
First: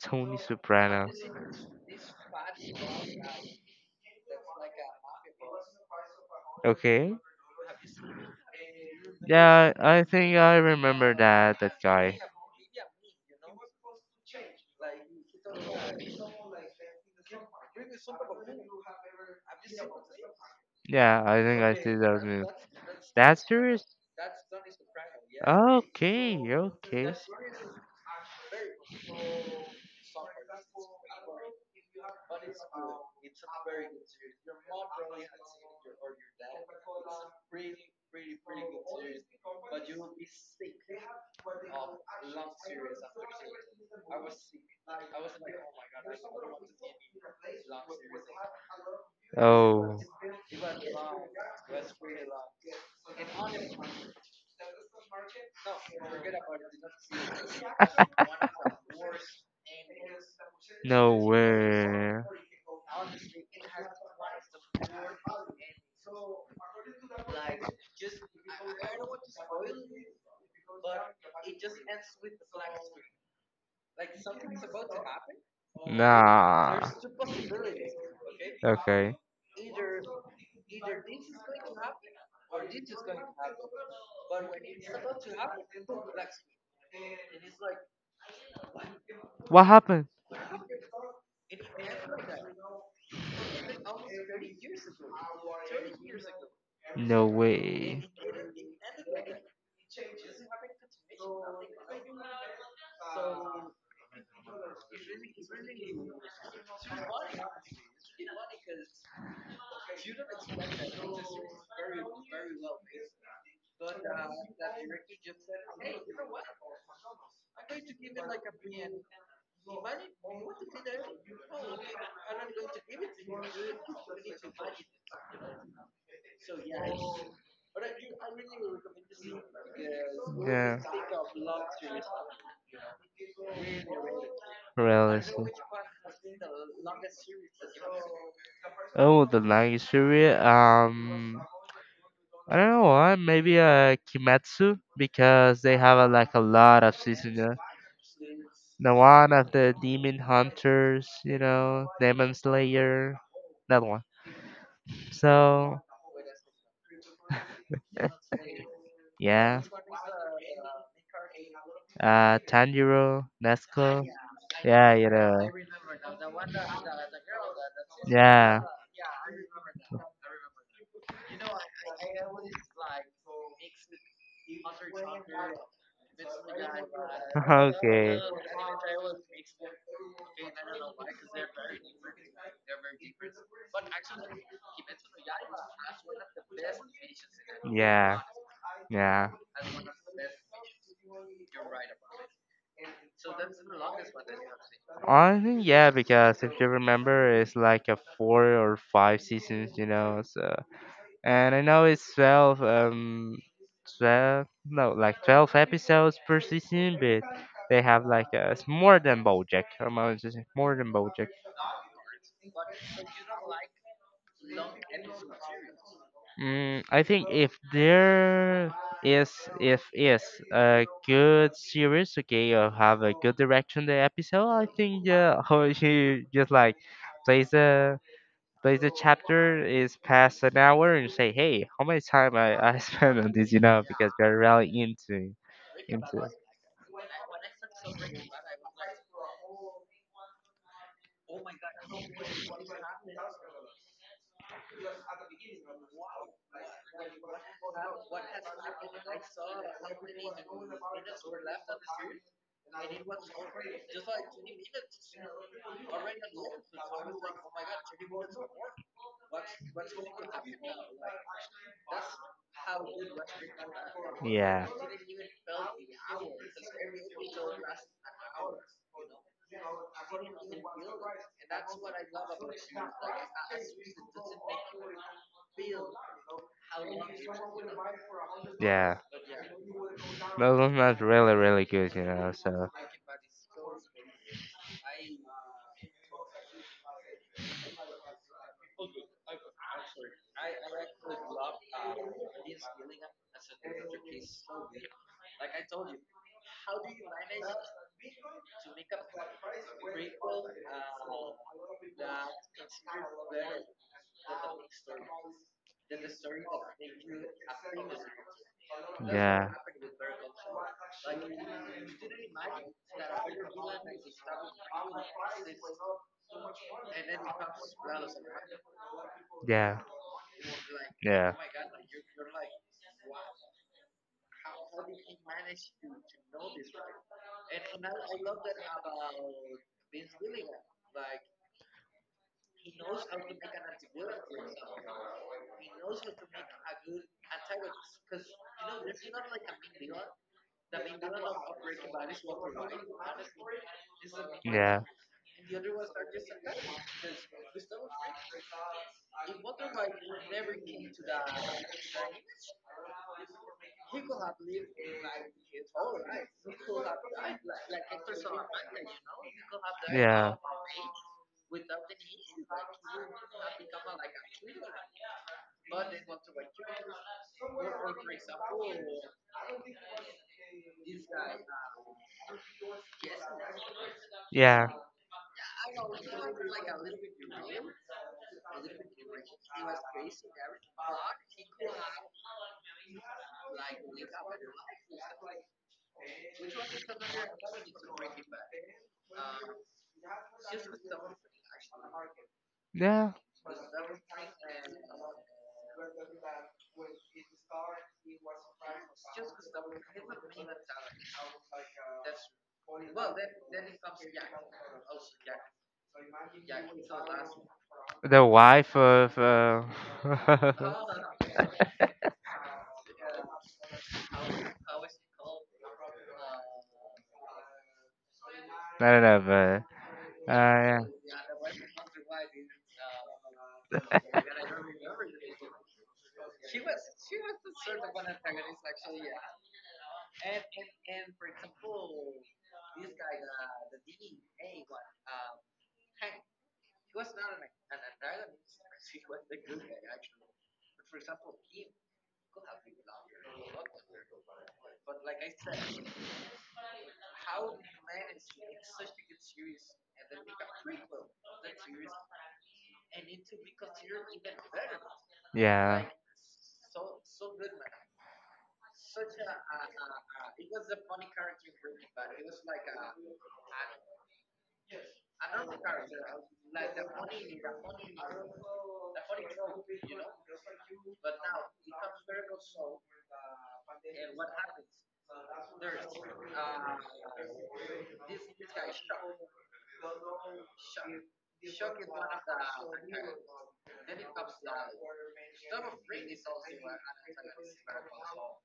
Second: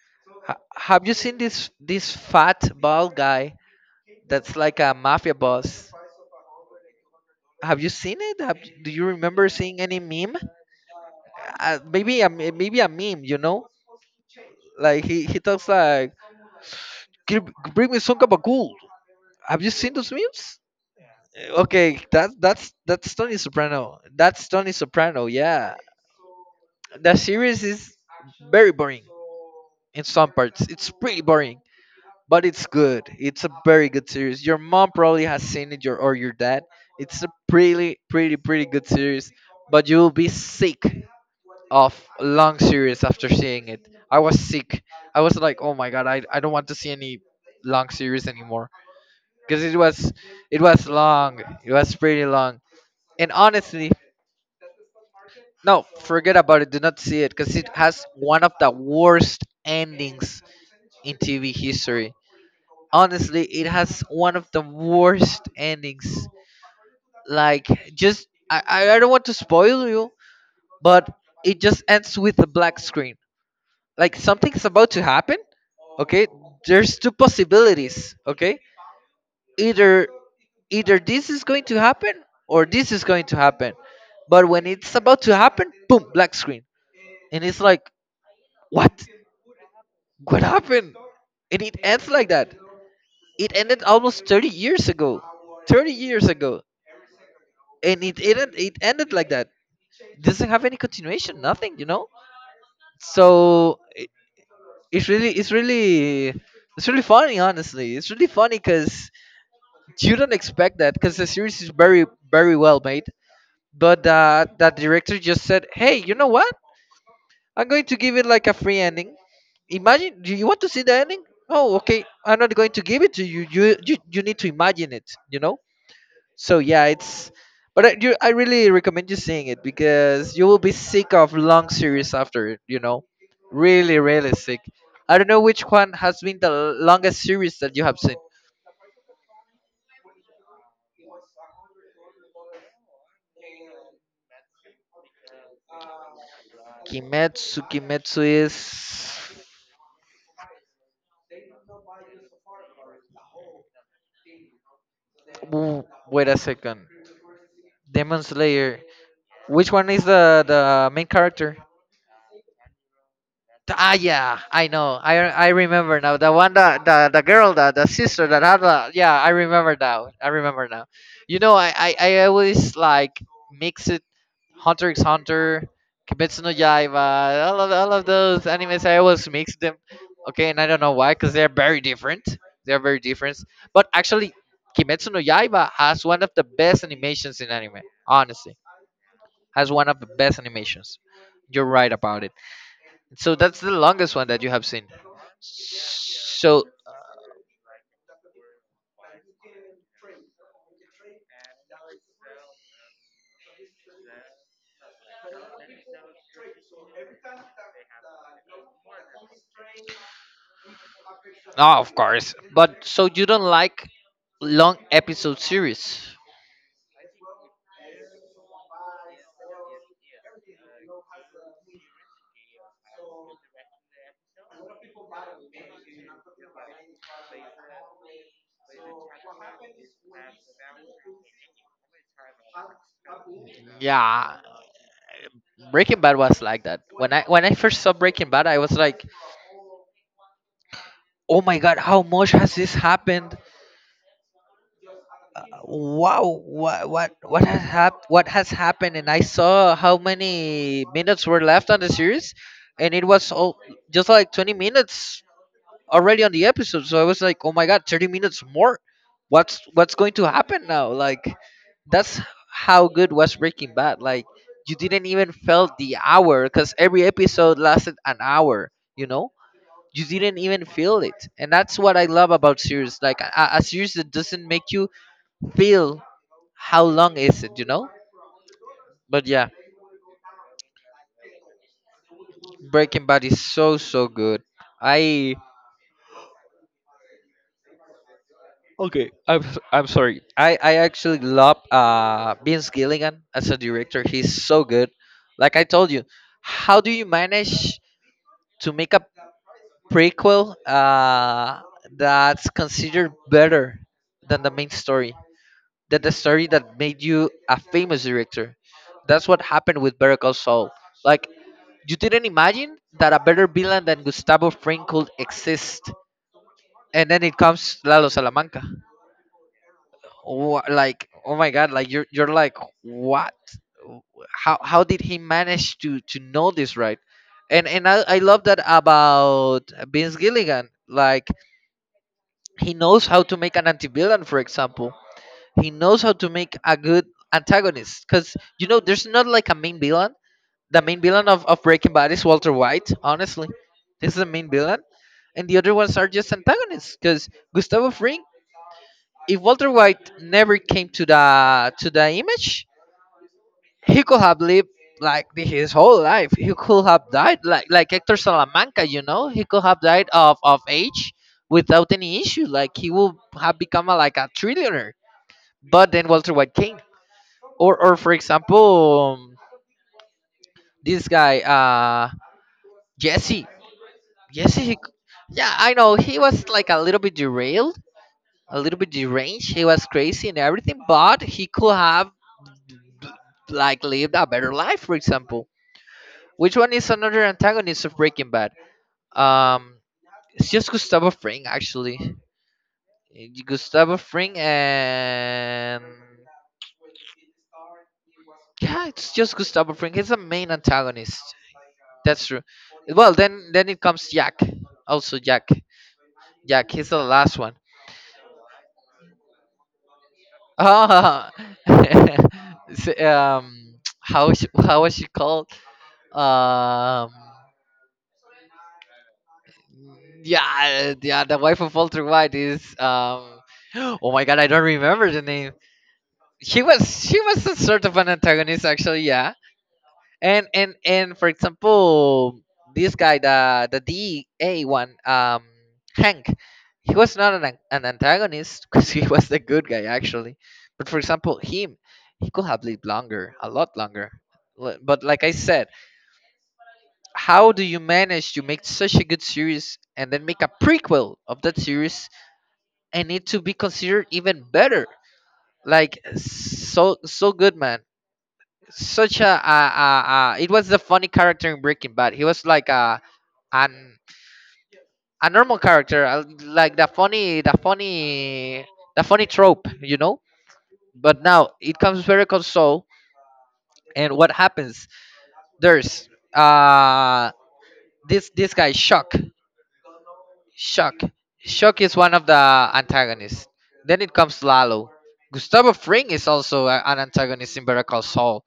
Speaker 2: Tony
Speaker 1: Have
Speaker 2: Soprano.
Speaker 1: you seen this fat bald guy that's like a mafia boss?
Speaker 2: Okay.
Speaker 1: Have you seen it? Do you remember
Speaker 2: Yeah,
Speaker 1: seeing any
Speaker 2: I
Speaker 1: meme?
Speaker 2: think I remember that that guy.
Speaker 1: Maybe a maybe a meme, you know? Like he talks like, "Give- bring me some gabagool." Have you seen those memes?
Speaker 2: Yeah, I think I see
Speaker 1: Okay,
Speaker 2: those
Speaker 1: that
Speaker 2: movies.
Speaker 1: that's that's Tony
Speaker 2: That serious?
Speaker 1: Soprano. That's Tony Soprano. Yeah,
Speaker 2: Okay, okay.
Speaker 1: that series is very boring in some parts. It's pretty boring, but it's good. It's a very good series. Your mom probably has seen it, your or your dad. It's a pretty good series, but you will be sick of long series after seeing it. I was sick. I was like, oh my god, I don't want to see any long series anymore, because it
Speaker 2: Oh,
Speaker 1: was, it was long. It was pretty long. And honestly, no, forget about it. Do not see it, because it has one of the worst endings in
Speaker 2: no
Speaker 1: TV history.
Speaker 2: way.
Speaker 1: Honestly, it has one of the worst endings. Like, just I don't want to spoil you, but it just ends with a black screen, like something's about to happen. Okay, there's
Speaker 2: Nah.
Speaker 1: two possibilities. Okay,
Speaker 2: Okay.
Speaker 1: either, either this is going to happen or this is going to happen, but when it's about to happen, boom, black screen. And it's like, what?
Speaker 2: What happened?
Speaker 1: What happened? And it ends like that. It ended almost 30 years ago. 30 years ago.
Speaker 2: No
Speaker 1: And
Speaker 2: way.
Speaker 1: it ended, it ended like that. Doesn't have any continuation, nothing, you know. So it, it's really it's really it's really funny, honestly, it's really funny, because you don't expect that, because the series is very, very well made. But that director just said, hey, you know what, I'm going to give it like a free ending. Imagine, do you want to see the ending? Oh okay, I'm not going to give it to you, you need to imagine it, you know. So yeah, it's, but I, you, I really recommend you seeing it, because you will be
Speaker 2: Yeah,
Speaker 1: sick of long series after it, you know. Really, really sick. I
Speaker 2: really.
Speaker 1: don't know which one has been the longest series that you have seen.
Speaker 2: Oh, the language series. I don't know why. Maybe Kimetsu because they have a, like a lot of seasons. Yeah?
Speaker 1: Kimetsu, Kimetsu is
Speaker 2: The one of the demon hunters, you know, demon slayer, that one.
Speaker 1: W-
Speaker 2: So
Speaker 1: wait a second. Demon Slayer.
Speaker 2: yeah.
Speaker 1: Which one is the main character?
Speaker 2: Tanjiro,
Speaker 1: Ah,
Speaker 2: Nesco.
Speaker 1: yeah, I know.
Speaker 2: Yeah, you
Speaker 1: I
Speaker 2: know.
Speaker 1: remember now. The one that the girl that the sister that had
Speaker 2: Yeah.
Speaker 1: the, yeah. I remember now. I remember now. You know, I always like mix it. Hunter x Hunter, Kimetsu no Yaiba, all of
Speaker 2: Okay.
Speaker 1: those animes. I always mix them. Okay, and I don't know why, because they're very different. They're very different. But actually, Kimetsu no Yaiba has one of the best animations in anime.
Speaker 2: Yeah.
Speaker 1: Honestly,
Speaker 2: Yeah.
Speaker 1: has one of the best animations. You're right about it. So that's the longest one that you have seen.
Speaker 2: Honestly, yeah, because if
Speaker 1: So,
Speaker 2: you remember, it's like a four or five seasons, you know. So, and I know it's 12, twelve, no, like 12 episodes per season, but they have like it's more than BoJack. I'm honest, it's more than BoJack.
Speaker 1: oh, of course. But so you don't like long episode series?
Speaker 2: I think if there is if is a good series, okay, or have a good direction the episode, I think yeah, how you just like plays a plays a chapter is past an hour and say, hey, how much time I spent on this, you know, because
Speaker 1: Yeah,
Speaker 2: you're really
Speaker 1: Breaking Bad
Speaker 2: into
Speaker 1: was like that. When I first saw Breaking Bad, I was like, "Oh my God, how much has this happened? Wow, what has what has happened?" And I saw how many minutes were left on the series, and it was all just like 20 minutes already on the episode. So I was like, "Oh my God, 30 minutes more? What's going to happen now?" Like that's how good was Breaking Bad. Like
Speaker 2: yeah
Speaker 1: you didn't even felt the hour, because every episode lasted an hour. You know, you didn't even feel it, and that's what I love about series, like a series that doesn't make you feel how long is it, you know.
Speaker 2: yeah.
Speaker 1: But yeah,
Speaker 2: That was not really really good, you know. So
Speaker 1: Breaking Bad is so, so good. I, okay, I'm sorry, I actually love Vince Gilligan as a director, he's so good. Like I told you, how do you manage to make a prequel that's considered better than the main story, that the story that made you a famous director. That's what
Speaker 2: yeah.
Speaker 1: happened with Better Call Saul. Like you didn't imagine that a better villain than Gustavo Fring could exist, and then it comes Lalo Salamanca.
Speaker 2: Yeah.
Speaker 1: Like
Speaker 2: Yeah.
Speaker 1: oh my god, like you're like what? How did he manage to know this, right? And I love that about Vince Gilligan. Like he knows how to make an anti villain, for example. He knows how to make a good antagonist, because you know there's not like a main villain. The main villain of Breaking Bad is Walter White. Honestly, this is the main villain,
Speaker 2: Yeah.
Speaker 1: and the other ones are just antagonists. Because Gustavo Fring, if Walter White never came to the image, he could have lived like his whole life. He could have died like Hector Salamanca. You know, he could have died of
Speaker 2: Yeah.
Speaker 1: of age without any issue. Like he would have become a, like a trillionaire. But then Walter White came. Or for example this guy Jesse.
Speaker 2: Yeah.
Speaker 1: He, yeah, I know he was like a little bit derailed, a little bit deranged, he was crazy and everything, but he could have like lived a better life, for example. Which one is another antagonist of Breaking Bad? um it's just Gustavo Fring, actually.
Speaker 2: Yeah.
Speaker 1: Eh, Gustavo Fring, and yeah, it's just Gustavo Fring. He's the main antagonist. That's true. Well, then it comes Jack. Also Jack. Jack. He's the last one.
Speaker 2: The wife of.
Speaker 1: Oh,
Speaker 2: I
Speaker 1: so, how she, how was she called? Um,
Speaker 2: don't know, but. Yeah.
Speaker 1: yeah, yeah. The wife of Walter White is. Oh my God, I don't remember the name. He was she was a sort of an antagonist, actually, yeah. And for example, this guy the da one, Hank, he was not an, an antagonist, because he was the good guy actually. But for example him, he could have lived longer, a lot longer. But like I said, how do you manage to make such a good series and then make a prequel of that series, and it to be considered even better?
Speaker 2: Yeah.
Speaker 1: Like so, so good, man. Such a, a, it was the funny character in Breaking Bad. He was like a, an, a normal character, like the funny, the funny, the funny trope, you know. But now it comes very console, and what happens? There's uh this, this guy Shock, Shock, Shock is one of the antagonists. Then it comes Lalo. Gustavo Fring is also an antagonist in Better Call Saul.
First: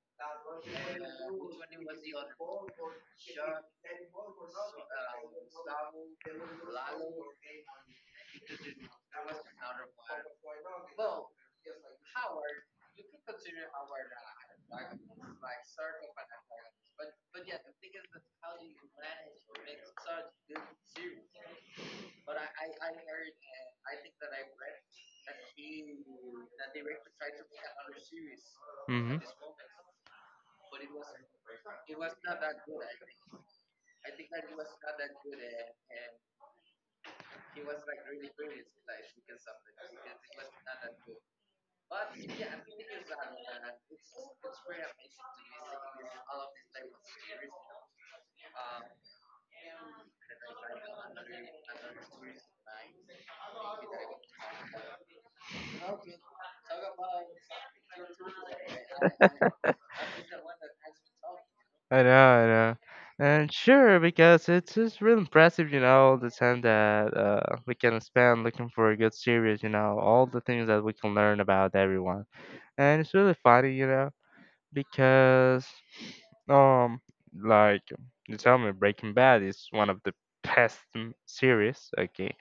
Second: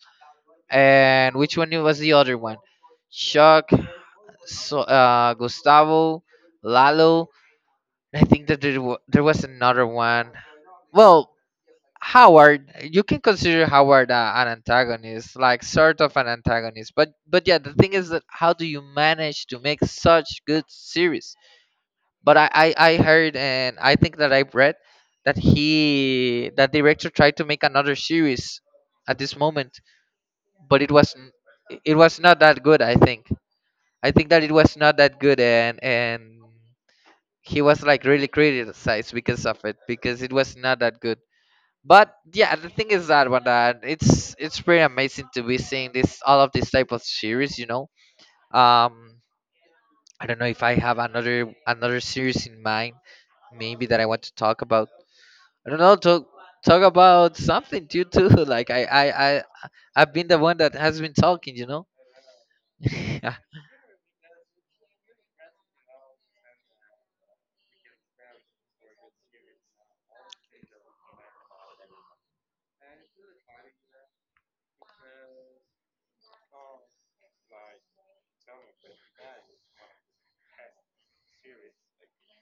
Speaker 1: And which one was the other one? Shock. So Gustavo, Lalo. I think that there, there was another one. Well, Howard, you can consider Howard an antagonist, like sort of an antagonist. But yeah, the thing is that how do you manage to make such good series? But I heard and I think that I read that he, that director tried to make another series
Speaker 2: Mm-hmm.
Speaker 1: at this moment, but it was it was not that good. I think, I think that it was not that good, and he was like really criticized because of it, because it was not that good. But yeah, the thing is that one that it's pretty amazing to be seeing this, all of this type of series, you know. um I don't know if I have another, another series in mind, maybe, that I want to talk about. I don't know, talk, talk about something too, like I I've been the one that has been talking, you know.
Speaker 2: I know, I know. And sure, because it's just real impressive, you know, the time that we can spend looking for a good series, you know, all the things that we can learn about everyone. And it's really funny, you know, because um, like you tell me, Breaking Bad is one of the best series, okay.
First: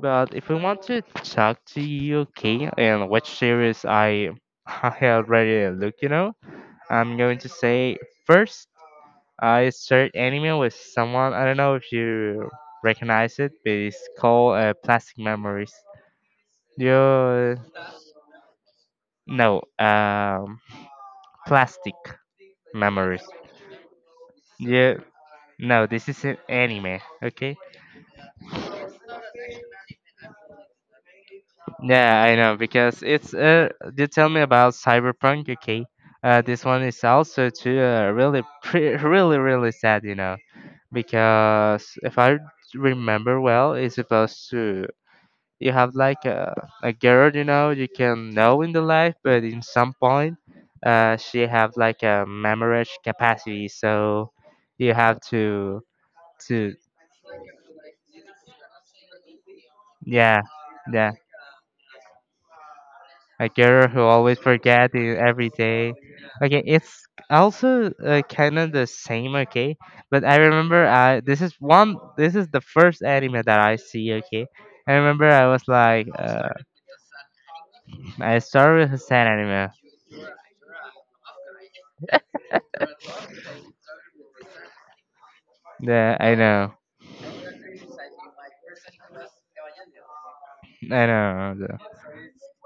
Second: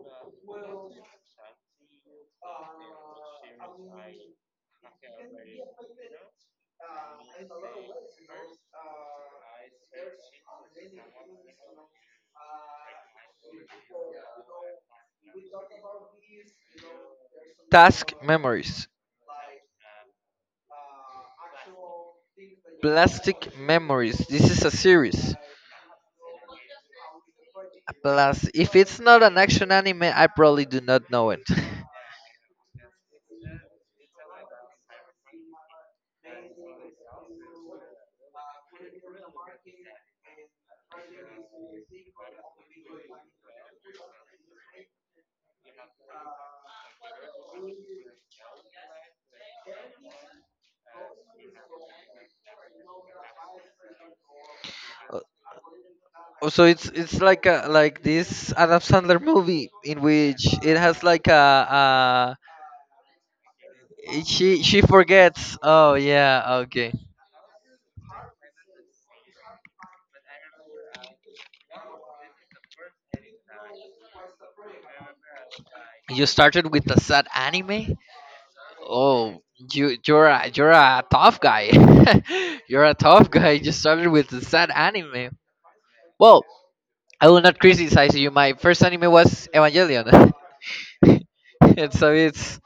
Speaker 2: But if I want to talk to you, okay, and which series I I already look, you know, I'm going to say first I start anime with someone I don't know if you recognize it, but it's called Plastic Memories. Yeah.
Speaker 1: Task memories.
Speaker 2: No, um, plastic memories.
Speaker 1: Plastic Memories. This is a
Speaker 2: Yeah,
Speaker 1: series.
Speaker 2: no, this is an anime. Okay.
Speaker 1: Plus, if it's not an action anime, I probably do not know it.
Speaker 2: Yeah, I know because it's. You tell me about Cyberpunk. Okay. This one is also too really really really sad. You know because if I remember well, it's supposed to. You have like a girl you know you can know in the life but in some point she have like a memory capacity so you have
Speaker 1: Oh, so
Speaker 2: to
Speaker 1: it's like a, like this Adam Sandler movie in
Speaker 2: yeah
Speaker 1: which it has
Speaker 2: yeah
Speaker 1: like a,
Speaker 2: a girl who
Speaker 1: it-
Speaker 2: always
Speaker 1: she,
Speaker 2: forget every
Speaker 1: forgets.
Speaker 2: day
Speaker 1: Oh
Speaker 2: okay
Speaker 1: yeah, okay.
Speaker 2: it's also kind of the same okay but I remember I this is one this is the first anime that I see okay I remember I was like
Speaker 1: You started with a sad anime.
Speaker 2: I started with hasan
Speaker 1: Oh,
Speaker 2: anime
Speaker 1: you you're a tough guy. You're a tough guy. You started with a sad anime.
Speaker 2: yeah I
Speaker 1: Well,
Speaker 2: know
Speaker 1: I will not criticize you. My first anime was Evangelion.
Speaker 2: I know. No, no.
Speaker 1: And so it's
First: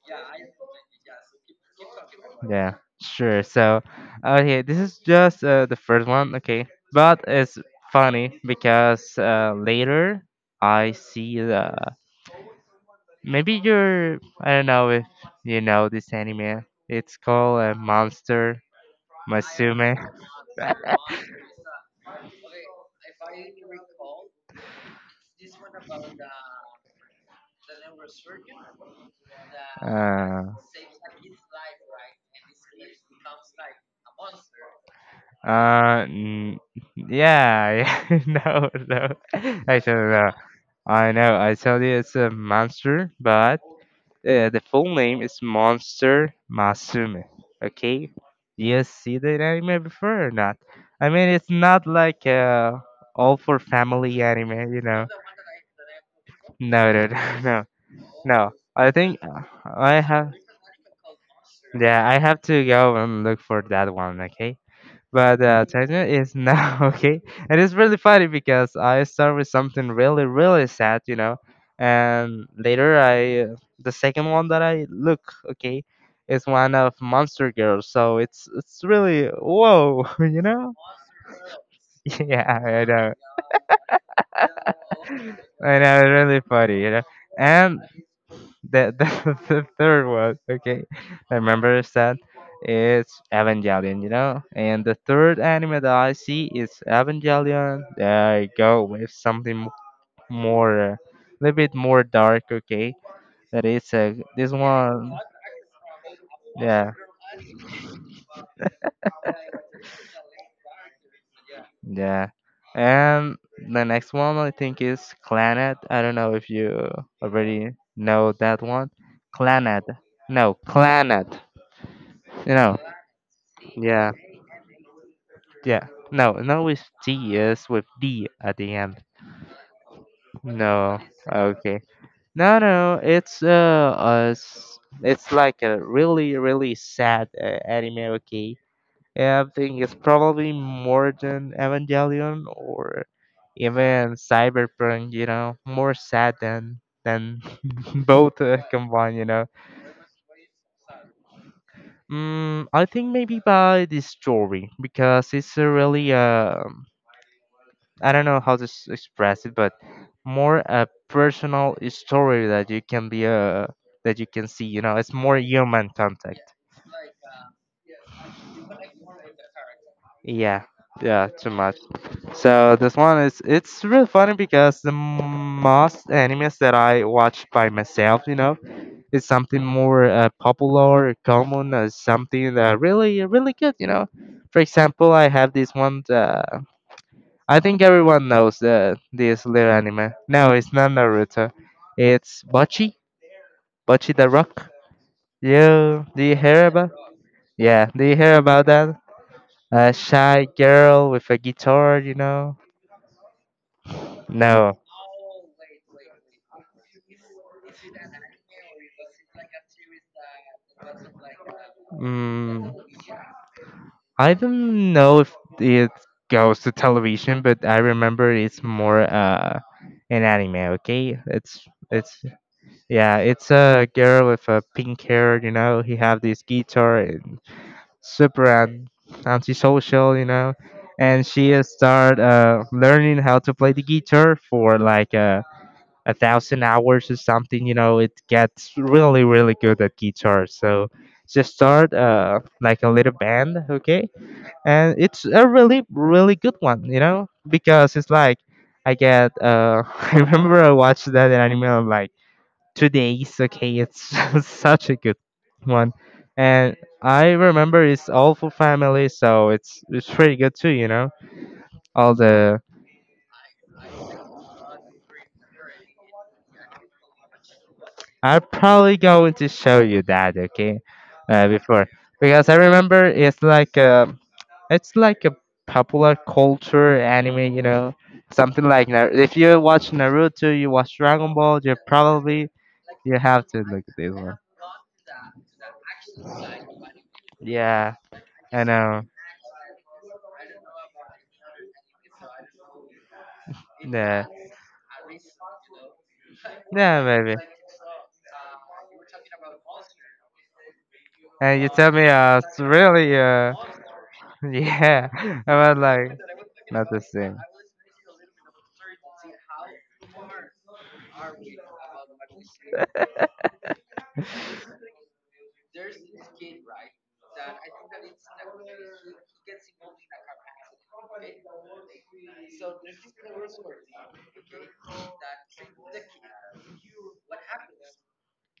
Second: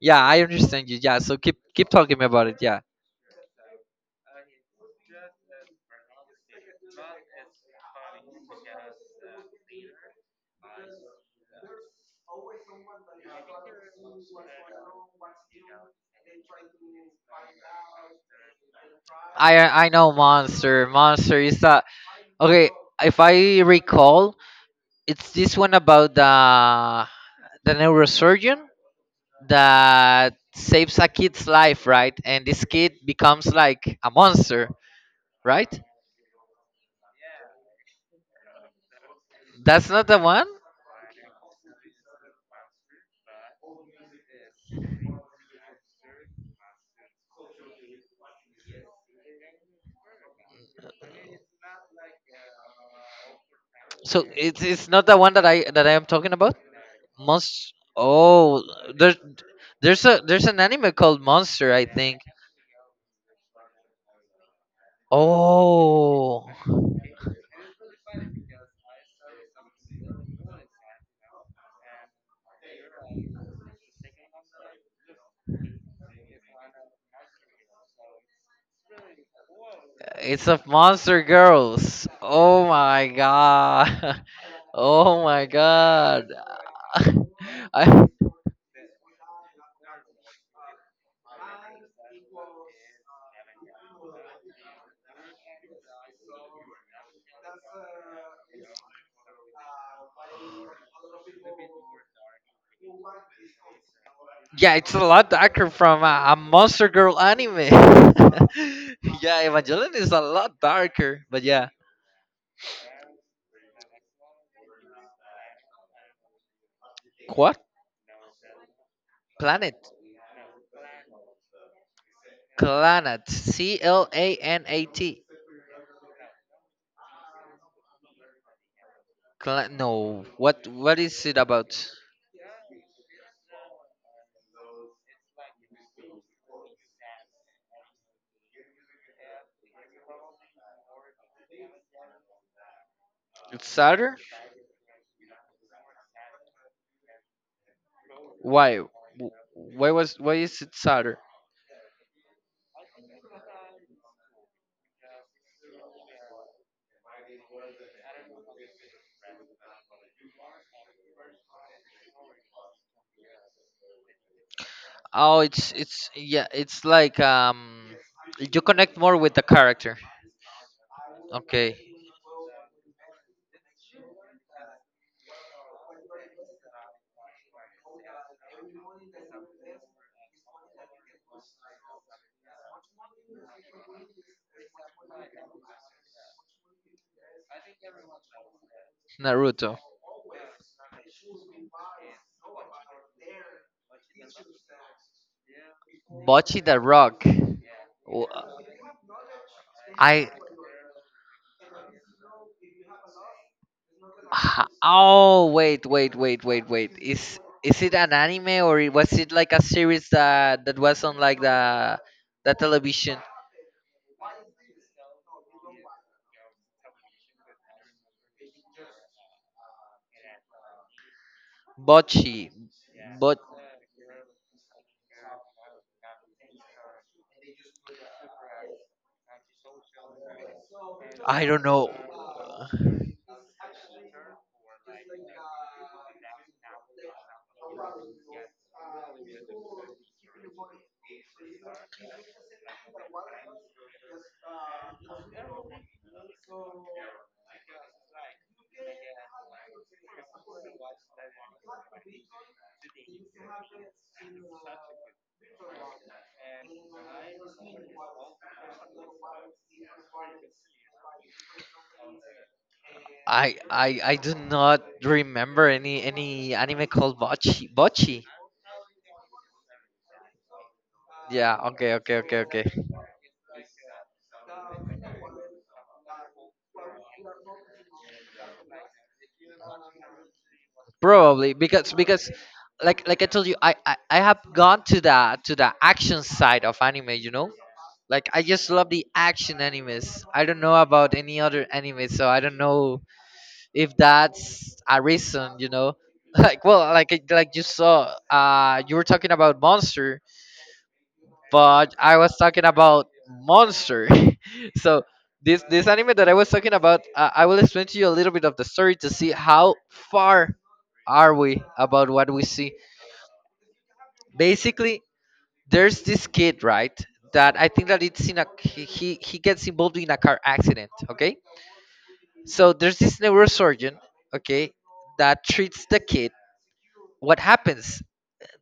Speaker 1: yeah. I understand you. Yeah. So keep talking about it.
Speaker 2: Yeah,
Speaker 1: Yeah.
Speaker 2: sure. So, okay, this is just the first one, okay? But it's funny because later I see the. Maybe you're. I don't know if you know this anime. It's called Monster
Speaker 1: I
Speaker 2: Musume.
Speaker 1: know Monster. Monster is that okay? If I recall, it's this one about the neurosurgeon that
Speaker 2: uh,
Speaker 1: saves a kid's life, right? And this kid becomes like a monster, right?
Speaker 2: Uh, n- yeah, yeah, no, no.
Speaker 1: That's not
Speaker 2: Actually,
Speaker 1: the
Speaker 2: no.
Speaker 1: one.
Speaker 2: I know. I told you it's a monster, but the full name is Monster Masume. Okay, you see that anime before or not? I mean, it's not like all for family
Speaker 1: So it's
Speaker 2: anime, you
Speaker 1: it's
Speaker 2: know.
Speaker 1: not the one that I am talking about.
Speaker 2: No, no, no, no.
Speaker 1: Monst.
Speaker 2: No.
Speaker 1: Oh,
Speaker 2: I
Speaker 1: there's
Speaker 2: think I
Speaker 1: there's a
Speaker 2: have.
Speaker 1: there's an anime called Monster, I
Speaker 2: Yeah, I
Speaker 1: think.
Speaker 2: have to go and look for that one. Okay, but Tanya is
Speaker 1: Oh,
Speaker 2: now okay, and it's really funny because I start with something really, really sad, you know, and later I the second one that I look okay is one of Monster Girl, so it's really whoa, you
Speaker 1: it's of
Speaker 2: know?
Speaker 1: Monster Girls.
Speaker 2: Yeah,
Speaker 1: Oh
Speaker 2: I
Speaker 1: my
Speaker 2: know.
Speaker 1: god. Oh my
Speaker 2: I know, it's
Speaker 1: god.
Speaker 2: really funny, you know, and
Speaker 1: I,
Speaker 2: That the, the third one, okay, I remember is that it's Evangelion, you know? And the third anime that I see is Evangelion. There you go, with something more, a little bit more dark, okay? That is this
Speaker 1: yeah, it's a
Speaker 2: one,
Speaker 1: lot darker from a Monster
Speaker 2: yeah,
Speaker 1: Girl anime. Yeah, Evangelion is a lot darker, but yeah.
Speaker 2: yeah. And the next one I think is Clannad. I don't know if you
Speaker 1: What
Speaker 2: already know that one.
Speaker 1: planet?
Speaker 2: Clannad. No, Clannad. You know,
Speaker 1: Clanat. C L
Speaker 2: yeah.
Speaker 1: A N A T.
Speaker 2: Yeah. No, no, it's DS with D at the end.
Speaker 1: Cla- no. What
Speaker 2: No.
Speaker 1: what is it about?
Speaker 2: Okay. No, no, it's it's like a really, really sad anime. Okay. Yeah, I think it's probably more than Evangelion or
Speaker 1: It's
Speaker 2: even
Speaker 1: sadder?
Speaker 2: Cyberpunk. You know, more sad than both
Speaker 1: Why? W-
Speaker 2: combined. You know.
Speaker 1: Why was why is it sadder?
Speaker 2: I think maybe by the story because it's a really I don't know how to express it, but more a personal story that you can be that you can see. You know, it's more
Speaker 1: Oh, it's
Speaker 2: human
Speaker 1: it's
Speaker 2: contact.
Speaker 1: yeah, it's like you connect more with the character.
Speaker 2: Yeah, yeah, too
Speaker 1: Okay.
Speaker 2: much. So this one is it's really funny because the most animes that I watch by myself, you know, is something more popular, common, something that really, really good. You know, for example, I have this one. I think everyone knows that this
Speaker 1: Naruto.
Speaker 2: little anime. No, it's not Naruto. It's Bocchi, Bocchi the Rock. Do you
Speaker 1: Bocchi
Speaker 2: hear
Speaker 1: the
Speaker 2: about?
Speaker 1: Rock.
Speaker 2: Yeah, do you
Speaker 1: W-
Speaker 2: hear about that? A
Speaker 1: I
Speaker 2: shy girl with a guitar, you know? No.
Speaker 1: Oh wait. Is it an anime or was it like a series that was on like the
Speaker 2: Mm,
Speaker 1: television?
Speaker 2: I don't know if it goes to television, but I remember it's more an anime. Okay, it's
Speaker 1: Bocce,
Speaker 2: yeah,
Speaker 1: but
Speaker 2: it's a girl with a pink hair. You know, he have this guitar and super antisocial, you know, and
Speaker 1: I
Speaker 2: she
Speaker 1: don't know.
Speaker 2: started learning how to play the guitar for like 1,000 hours or something. You know, it gets really, really good at guitar. So just start like a little band, okay? And it's a really, really good one, you know, because it's like I get I remember I watched that anime. I'm like, "2 days," okay, it's such a good one. And I remember it's all for family, so it's pretty good too, you know, all the
Speaker 1: I do not remember any anime called Bocce. Bocce.
Speaker 2: I'm probably going to show you that, okay,
Speaker 1: Yeah.
Speaker 2: before, because I
Speaker 1: Okay.
Speaker 2: remember it's like a popular culture anime, you know, something like if you watch Naruto, you watch Dragon
Speaker 1: Probably
Speaker 2: Ball, you
Speaker 1: because
Speaker 2: probably
Speaker 1: like
Speaker 2: you
Speaker 1: I
Speaker 2: have
Speaker 1: told you,
Speaker 2: to
Speaker 1: I,
Speaker 2: look
Speaker 1: I
Speaker 2: at this
Speaker 1: i
Speaker 2: one.
Speaker 1: have gone to the action side of anime, you know.
Speaker 2: Yeah,
Speaker 1: Like I
Speaker 2: I
Speaker 1: just love
Speaker 2: know.
Speaker 1: the action animes. I don't know about any other anime, so I don't know if
Speaker 2: Yeah,
Speaker 1: that's a reason, you know. Like well,
Speaker 2: yeah,
Speaker 1: like
Speaker 2: maybe.
Speaker 1: like you saw, you were talking about monster,
Speaker 2: And you tell
Speaker 1: but
Speaker 2: me
Speaker 1: I was
Speaker 2: it's
Speaker 1: talking about
Speaker 2: really
Speaker 1: Monster. So
Speaker 2: yeah. I
Speaker 1: this
Speaker 2: was
Speaker 1: this anime
Speaker 2: like,
Speaker 1: that I was talking
Speaker 2: not
Speaker 1: about,
Speaker 2: the same.
Speaker 1: I will explain to you a little bit of the story to see how far are we about what we see. Basically, there's this kid, right? That I think that it's in a he gets involved in a car accident. Okay, so there's this neurosurgeon, okay, that treats the kid. What happens?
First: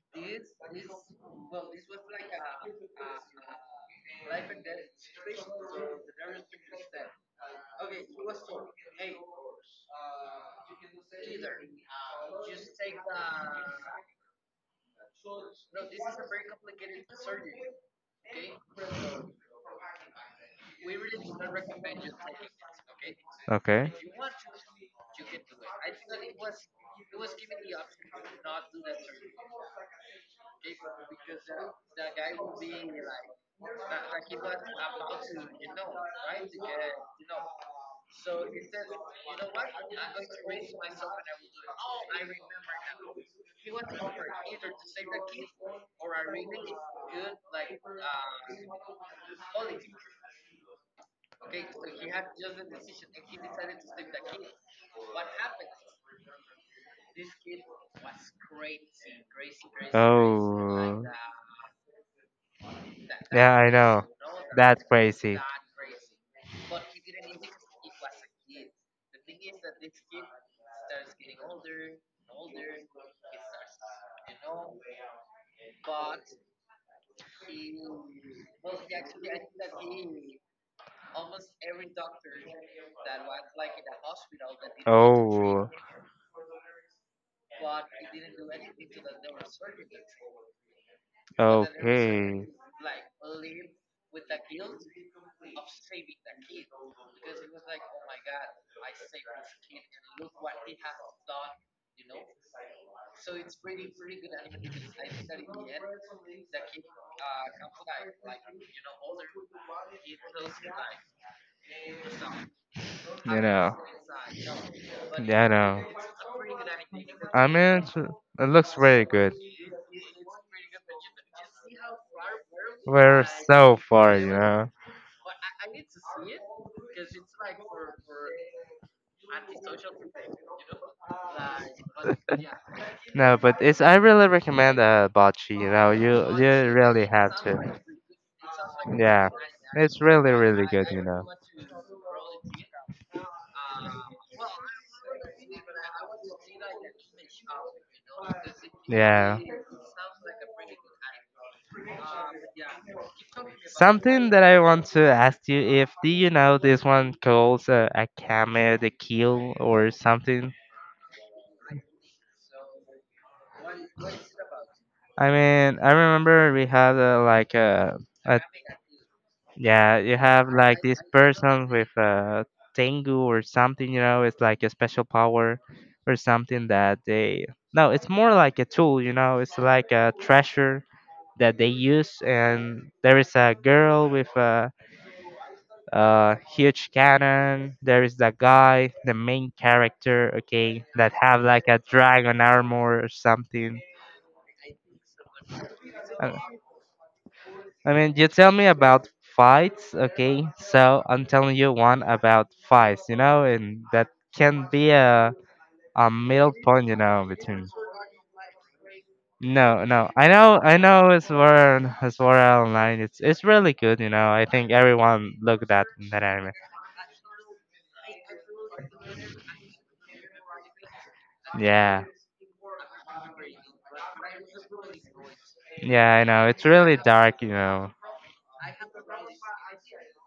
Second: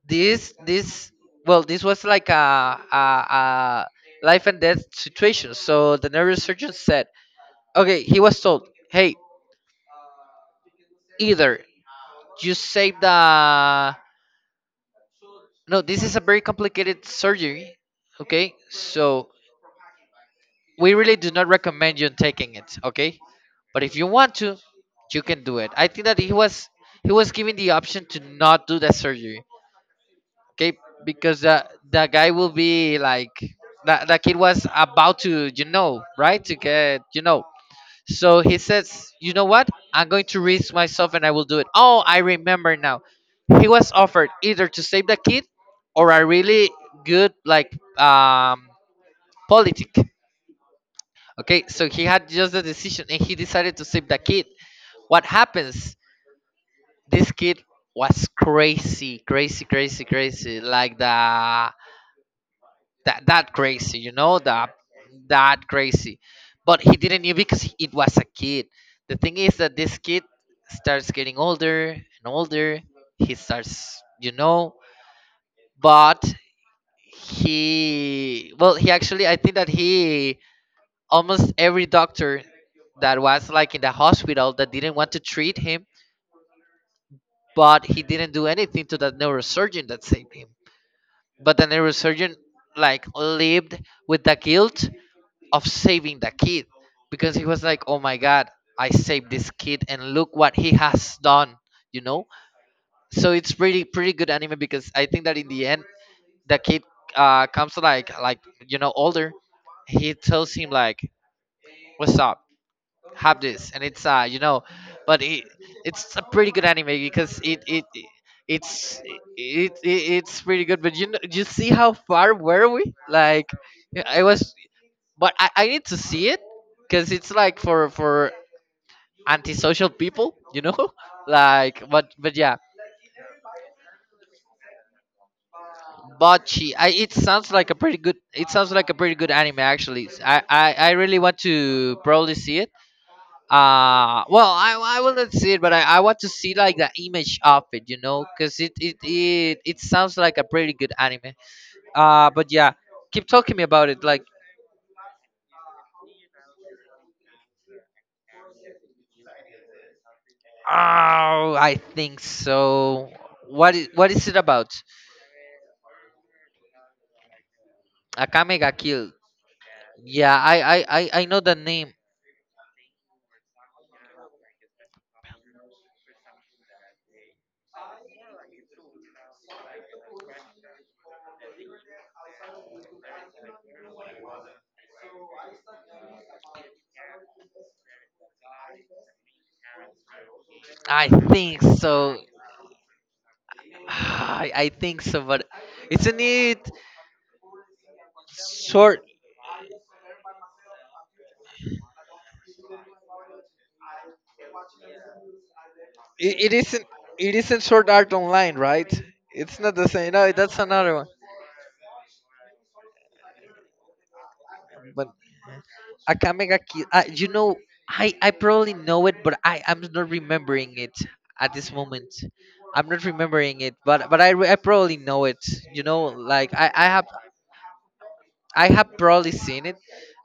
Speaker 1: This Well, this was like a life and death situation. So the neurosurgeon said, okay, he was told, hey, either you save the no, this is a very complicated surgery. Okay, so we really do not recommend you taking it, okay, but
Speaker 2: Okay.
Speaker 1: if you want to, you can do it. I think that he was given the option to not do that surgery. Okay, because the guy will be like that. The kid was about to, you know, right, to get, you know. So he says, you know what? I'm going to risk myself and I will do it. Oh, I remember now. He was offered either to save the kid or a really good, like, um, politic. Okay, so he had just the decision and he decided to save the kid. What happens? This kid was crazy. Like
Speaker 2: Oh,
Speaker 1: the that
Speaker 2: yeah, I
Speaker 1: crazy,
Speaker 2: know.
Speaker 1: you know, that
Speaker 2: That's crazy.
Speaker 1: crazy, but he didn't knew because it was a kid. The thing is that this kid starts getting older and older. He starts, you know, but he well, he actually, I think that he almost every doctor that was like in the hospital that didn't want to treat
Speaker 2: Oh.
Speaker 1: him, but he didn't do anything to that neurosurgeon that saved him. But the neurosurgeon
Speaker 2: Okay.
Speaker 1: like lived with the guilt of saving the kid because he was like, "Oh my God, I saved this kid, and look what he has done," you know. So it's really pretty good anime because I think that in the end, the kid comes like you know, older. He tells him like, "What's up? Have
Speaker 2: You
Speaker 1: this,"
Speaker 2: know.
Speaker 1: and it's you know, but
Speaker 2: Yeah,
Speaker 1: it
Speaker 2: I know.
Speaker 1: it's a pretty good anime because
Speaker 2: I mean, it looks
Speaker 1: it's
Speaker 2: very good.
Speaker 1: it's pretty good, but you know, you see how far were we.
Speaker 2: We're
Speaker 1: Like
Speaker 2: so far,
Speaker 1: I
Speaker 2: you
Speaker 1: was
Speaker 2: know.
Speaker 1: but I need to see it because it's like for antisocial people, you know. Like, but yeah,
Speaker 2: No, but it's I really recommend Bocce, you know. You
Speaker 1: Bocce. I
Speaker 2: really
Speaker 1: It
Speaker 2: have
Speaker 1: sounds like a
Speaker 2: to.
Speaker 1: pretty good. It sounds like a pretty
Speaker 2: Yeah.
Speaker 1: good anime
Speaker 2: It's
Speaker 1: actually.
Speaker 2: really really good,
Speaker 1: I
Speaker 2: you
Speaker 1: really
Speaker 2: know.
Speaker 1: want to probably see it. Well, I will not see it, but I want to see like the image of it, you know, because
Speaker 2: Yeah.
Speaker 1: it sounds like a pretty good anime. But yeah, keep talking me about it. Like,
Speaker 2: Something that I want to ask you if do you know this one calls a camel the kill or something?
Speaker 1: oh, I think so. What is it about?
Speaker 2: I mean, I remember we had like a
Speaker 1: Akame ga Kill.
Speaker 2: yeah, you
Speaker 1: Yeah,
Speaker 2: have like this
Speaker 1: I know the
Speaker 2: person with
Speaker 1: name.
Speaker 2: a tengu or something. You know, it's like a special power or something that they no, it's more like a tool. You know, it's like a treasure that they use, and there is a girl with a huge cannon. There is that guy, the main character, okay,
Speaker 1: I
Speaker 2: that have
Speaker 1: think
Speaker 2: like a
Speaker 1: so.
Speaker 2: dragon armor or something.
Speaker 1: I think so, but isn't
Speaker 2: i,
Speaker 1: it
Speaker 2: I mean, you tell me about
Speaker 1: short?
Speaker 2: fights, okay, so I'm telling you one about fights, you know, and that can be a middle
Speaker 1: It
Speaker 2: point,
Speaker 1: isn't.
Speaker 2: you know,
Speaker 1: It isn't
Speaker 2: between.
Speaker 1: short art online, right? It's not
Speaker 2: No,
Speaker 1: the
Speaker 2: no,
Speaker 1: same.
Speaker 2: I
Speaker 1: No,
Speaker 2: know,
Speaker 1: that's
Speaker 2: I
Speaker 1: another
Speaker 2: know,
Speaker 1: one.
Speaker 2: it's sword it's Sword Art Online. It's really good, you know, I think
Speaker 1: But
Speaker 2: everyone looked at that anime.
Speaker 1: Akame ga Kill. You know, I probably know it, but I'm not remembering it at this
Speaker 2: Yeah,
Speaker 1: moment. I'm not remembering it, but I, re- I probably know it. You know,
Speaker 2: yeah, I know,
Speaker 1: like
Speaker 2: it's really dark, you know.
Speaker 1: I have probably seen it.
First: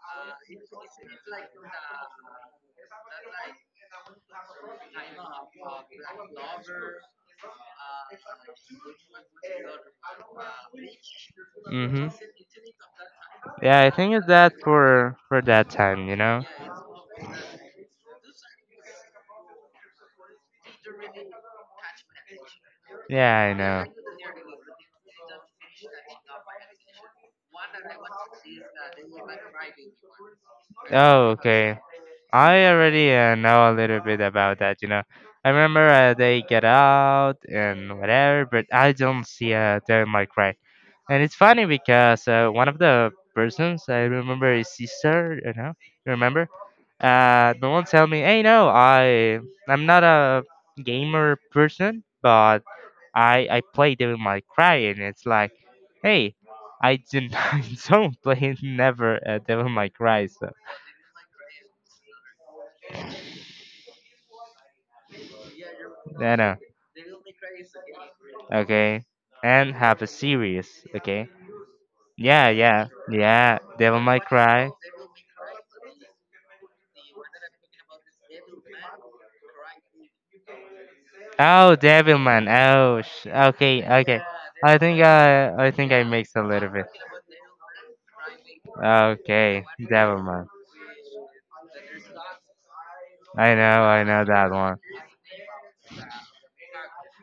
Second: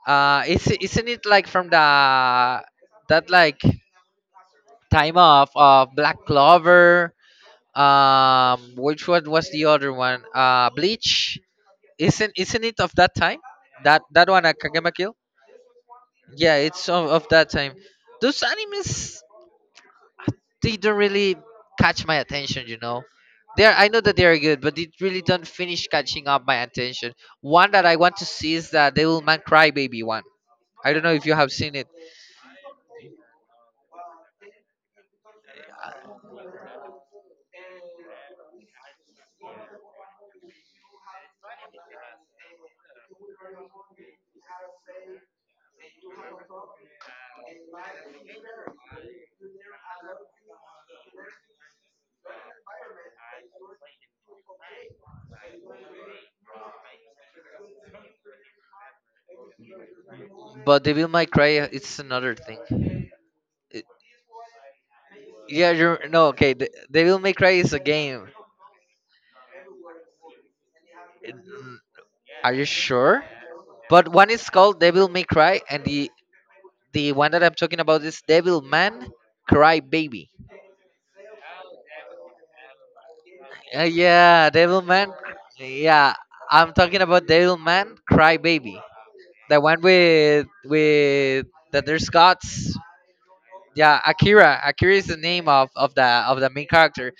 Speaker 1: Is isn't it like from the that, like, time off of Black Clover? Which one was the other one? Bleach.
Speaker 2: Hmm.
Speaker 1: Isn't it of that time?
Speaker 2: Yeah, I
Speaker 1: That
Speaker 2: think it's
Speaker 1: that one
Speaker 2: that
Speaker 1: at Kagema Kill?
Speaker 2: for that time, you know?
Speaker 1: Yeah, it's of that time. Those animes, they don't really catch my attention, you know.
Speaker 2: Yeah, I
Speaker 1: They're
Speaker 2: know.
Speaker 1: I know that they are good, but it really don't finish catching up my attention. One that I want to see is the Devilman Crybaby one. I don't know if
Speaker 2: Oh,
Speaker 1: you have seen
Speaker 2: okay.
Speaker 1: it.
Speaker 2: I already know a little bit about that, you know. I remember they get out and whatever, but I don't see them like right. And it's funny because one of the persons I remember is sister, you know, you remember? The one tell me, hey, no, I'm not a gamer person, but I play Devil May Cry, and it's like, hey, I didn't I don't play never Devil May Cry. So
Speaker 1: But Devil May Cry, it's another thing. It- yeah, you're no
Speaker 2: I
Speaker 1: okay.
Speaker 2: know,
Speaker 1: The, Devil May Cry is a game.
Speaker 2: okay, and have a series, okay,
Speaker 1: Mm,
Speaker 2: yeah,
Speaker 1: are you
Speaker 2: yeah,
Speaker 1: sure?
Speaker 2: yeah, Devil
Speaker 1: But
Speaker 2: May
Speaker 1: one is
Speaker 2: Cry.
Speaker 1: called Devil May Cry, and the one that I'm talking about is Devil Man Cry Baby.
Speaker 2: Oh, Devilman. Oh, okay, okay.
Speaker 1: Yeah,
Speaker 2: I
Speaker 1: Devil
Speaker 2: think
Speaker 1: Man.
Speaker 2: I think I
Speaker 1: Yeah,
Speaker 2: mixed a little
Speaker 1: I'm
Speaker 2: bit.
Speaker 1: talking about Devil Man Cry Baby. The
Speaker 2: Okay,
Speaker 1: one
Speaker 2: Devilman.
Speaker 1: with that there's gods. Yeah,
Speaker 2: I know that
Speaker 1: Akira.
Speaker 2: one.
Speaker 1: Akira is the name of the main character.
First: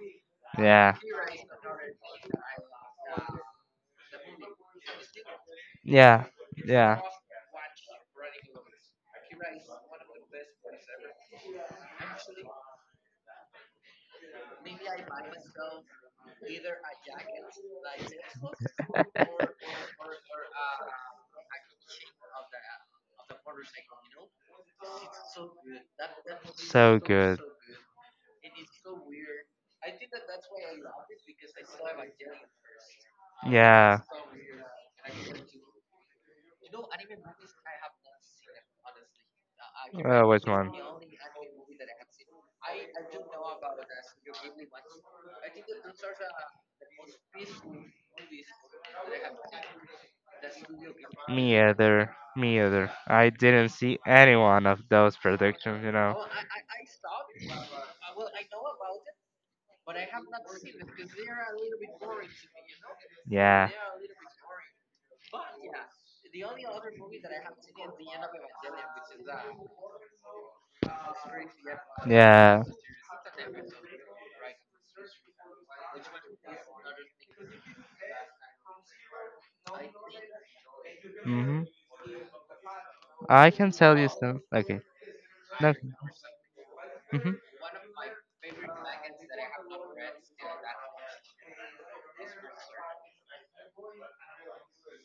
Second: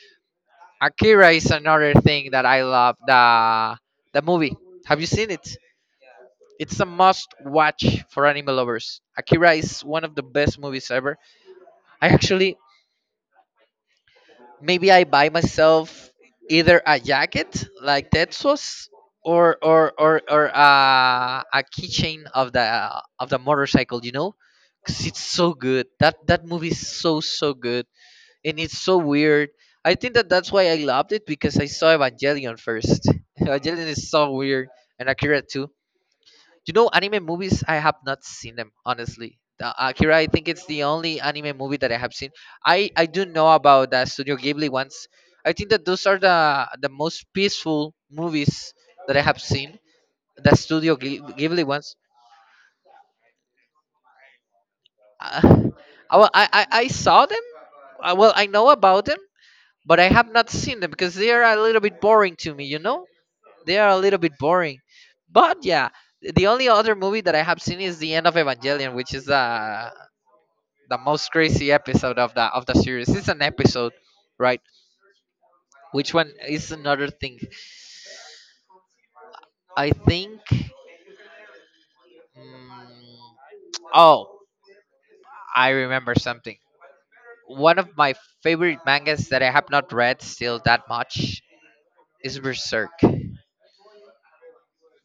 Speaker 2: Yeah.
Speaker 1: Akira is another thing that I love. The movie. Have you seen it?
Speaker 2: Yeah.
Speaker 1: It's a
Speaker 2: Yeah.
Speaker 1: must watch for anime lovers. Akira is one of the best movies ever. I actually maybe I buy myself either a jacket like Tetsuo's or a keychain of the motorcycle. You know, because it's so good. That movie is
Speaker 2: So
Speaker 1: so
Speaker 2: good.
Speaker 1: so good. And it's so weird. I think that that's why I loved it because I saw Evangelion first. Evangelion
Speaker 2: Yeah.
Speaker 1: is so weird, and Akira too. You know, anime movies I have not seen them honestly. The Akira, I
Speaker 2: Which
Speaker 1: think it's
Speaker 2: one?
Speaker 1: the only anime movie that I have seen. I do know about the Studio Ghibli ones. I think that those are the most peaceful movies that I have seen. The
Speaker 2: Me
Speaker 1: Ghibli ones.
Speaker 2: either. Me either. I didn't see any one of those
Speaker 1: Uh,
Speaker 2: predictions, you
Speaker 1: I,
Speaker 2: know.
Speaker 1: wa- I I I saw them. Well, I know about them, but I have not seen them because they are a little bit boring to me, you know?
Speaker 2: Yeah.
Speaker 1: They are a little bit boring. But yeah, the only other movie that I have seen is the end of Evangelion, which is the most crazy episode of the
Speaker 2: Yeah.
Speaker 1: of the series. It's an episode, right? Which one is another thing? I think.
Speaker 2: Mhm. I can
Speaker 1: Mm,
Speaker 2: tell you
Speaker 1: oh,
Speaker 2: some. Okay.
Speaker 1: I
Speaker 2: No.
Speaker 1: remember something.
Speaker 2: Hmm.
Speaker 1: One of my favorite mangas that I have not read still that much is Berserk.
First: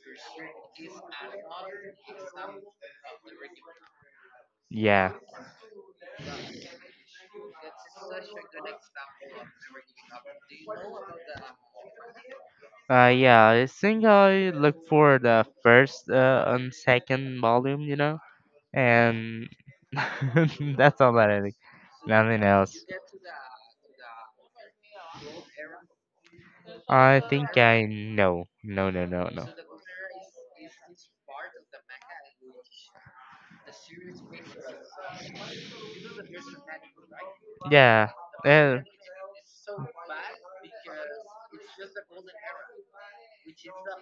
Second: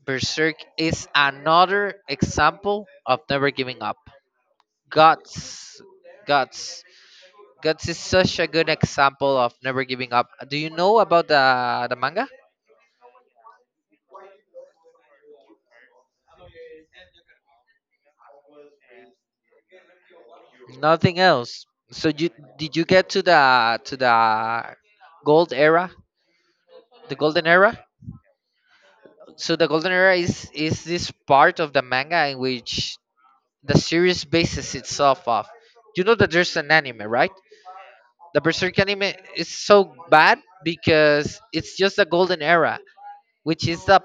Speaker 1: Berserk is another example of never giving up.
Speaker 2: Yeah.
Speaker 1: Guts. Guts. Guts is such a good example of never giving up. Do you know about the manga?
Speaker 2: Yeah, I think I look for the first and second volume, you know, and that's all
Speaker 1: Nothing
Speaker 2: that I think.
Speaker 1: else. So you
Speaker 2: Nothing
Speaker 1: did
Speaker 2: else.
Speaker 1: you get to the gold era? The
Speaker 2: I
Speaker 1: golden
Speaker 2: think
Speaker 1: era?
Speaker 2: I know. No, no, no, no.
Speaker 1: So the golden era is this part of the manga in which the series bases itself off. You know that there's an anime, right?
Speaker 2: Yeah.
Speaker 1: The Berserk
Speaker 2: eh,
Speaker 1: anime is so bad because it's just the golden era, which is the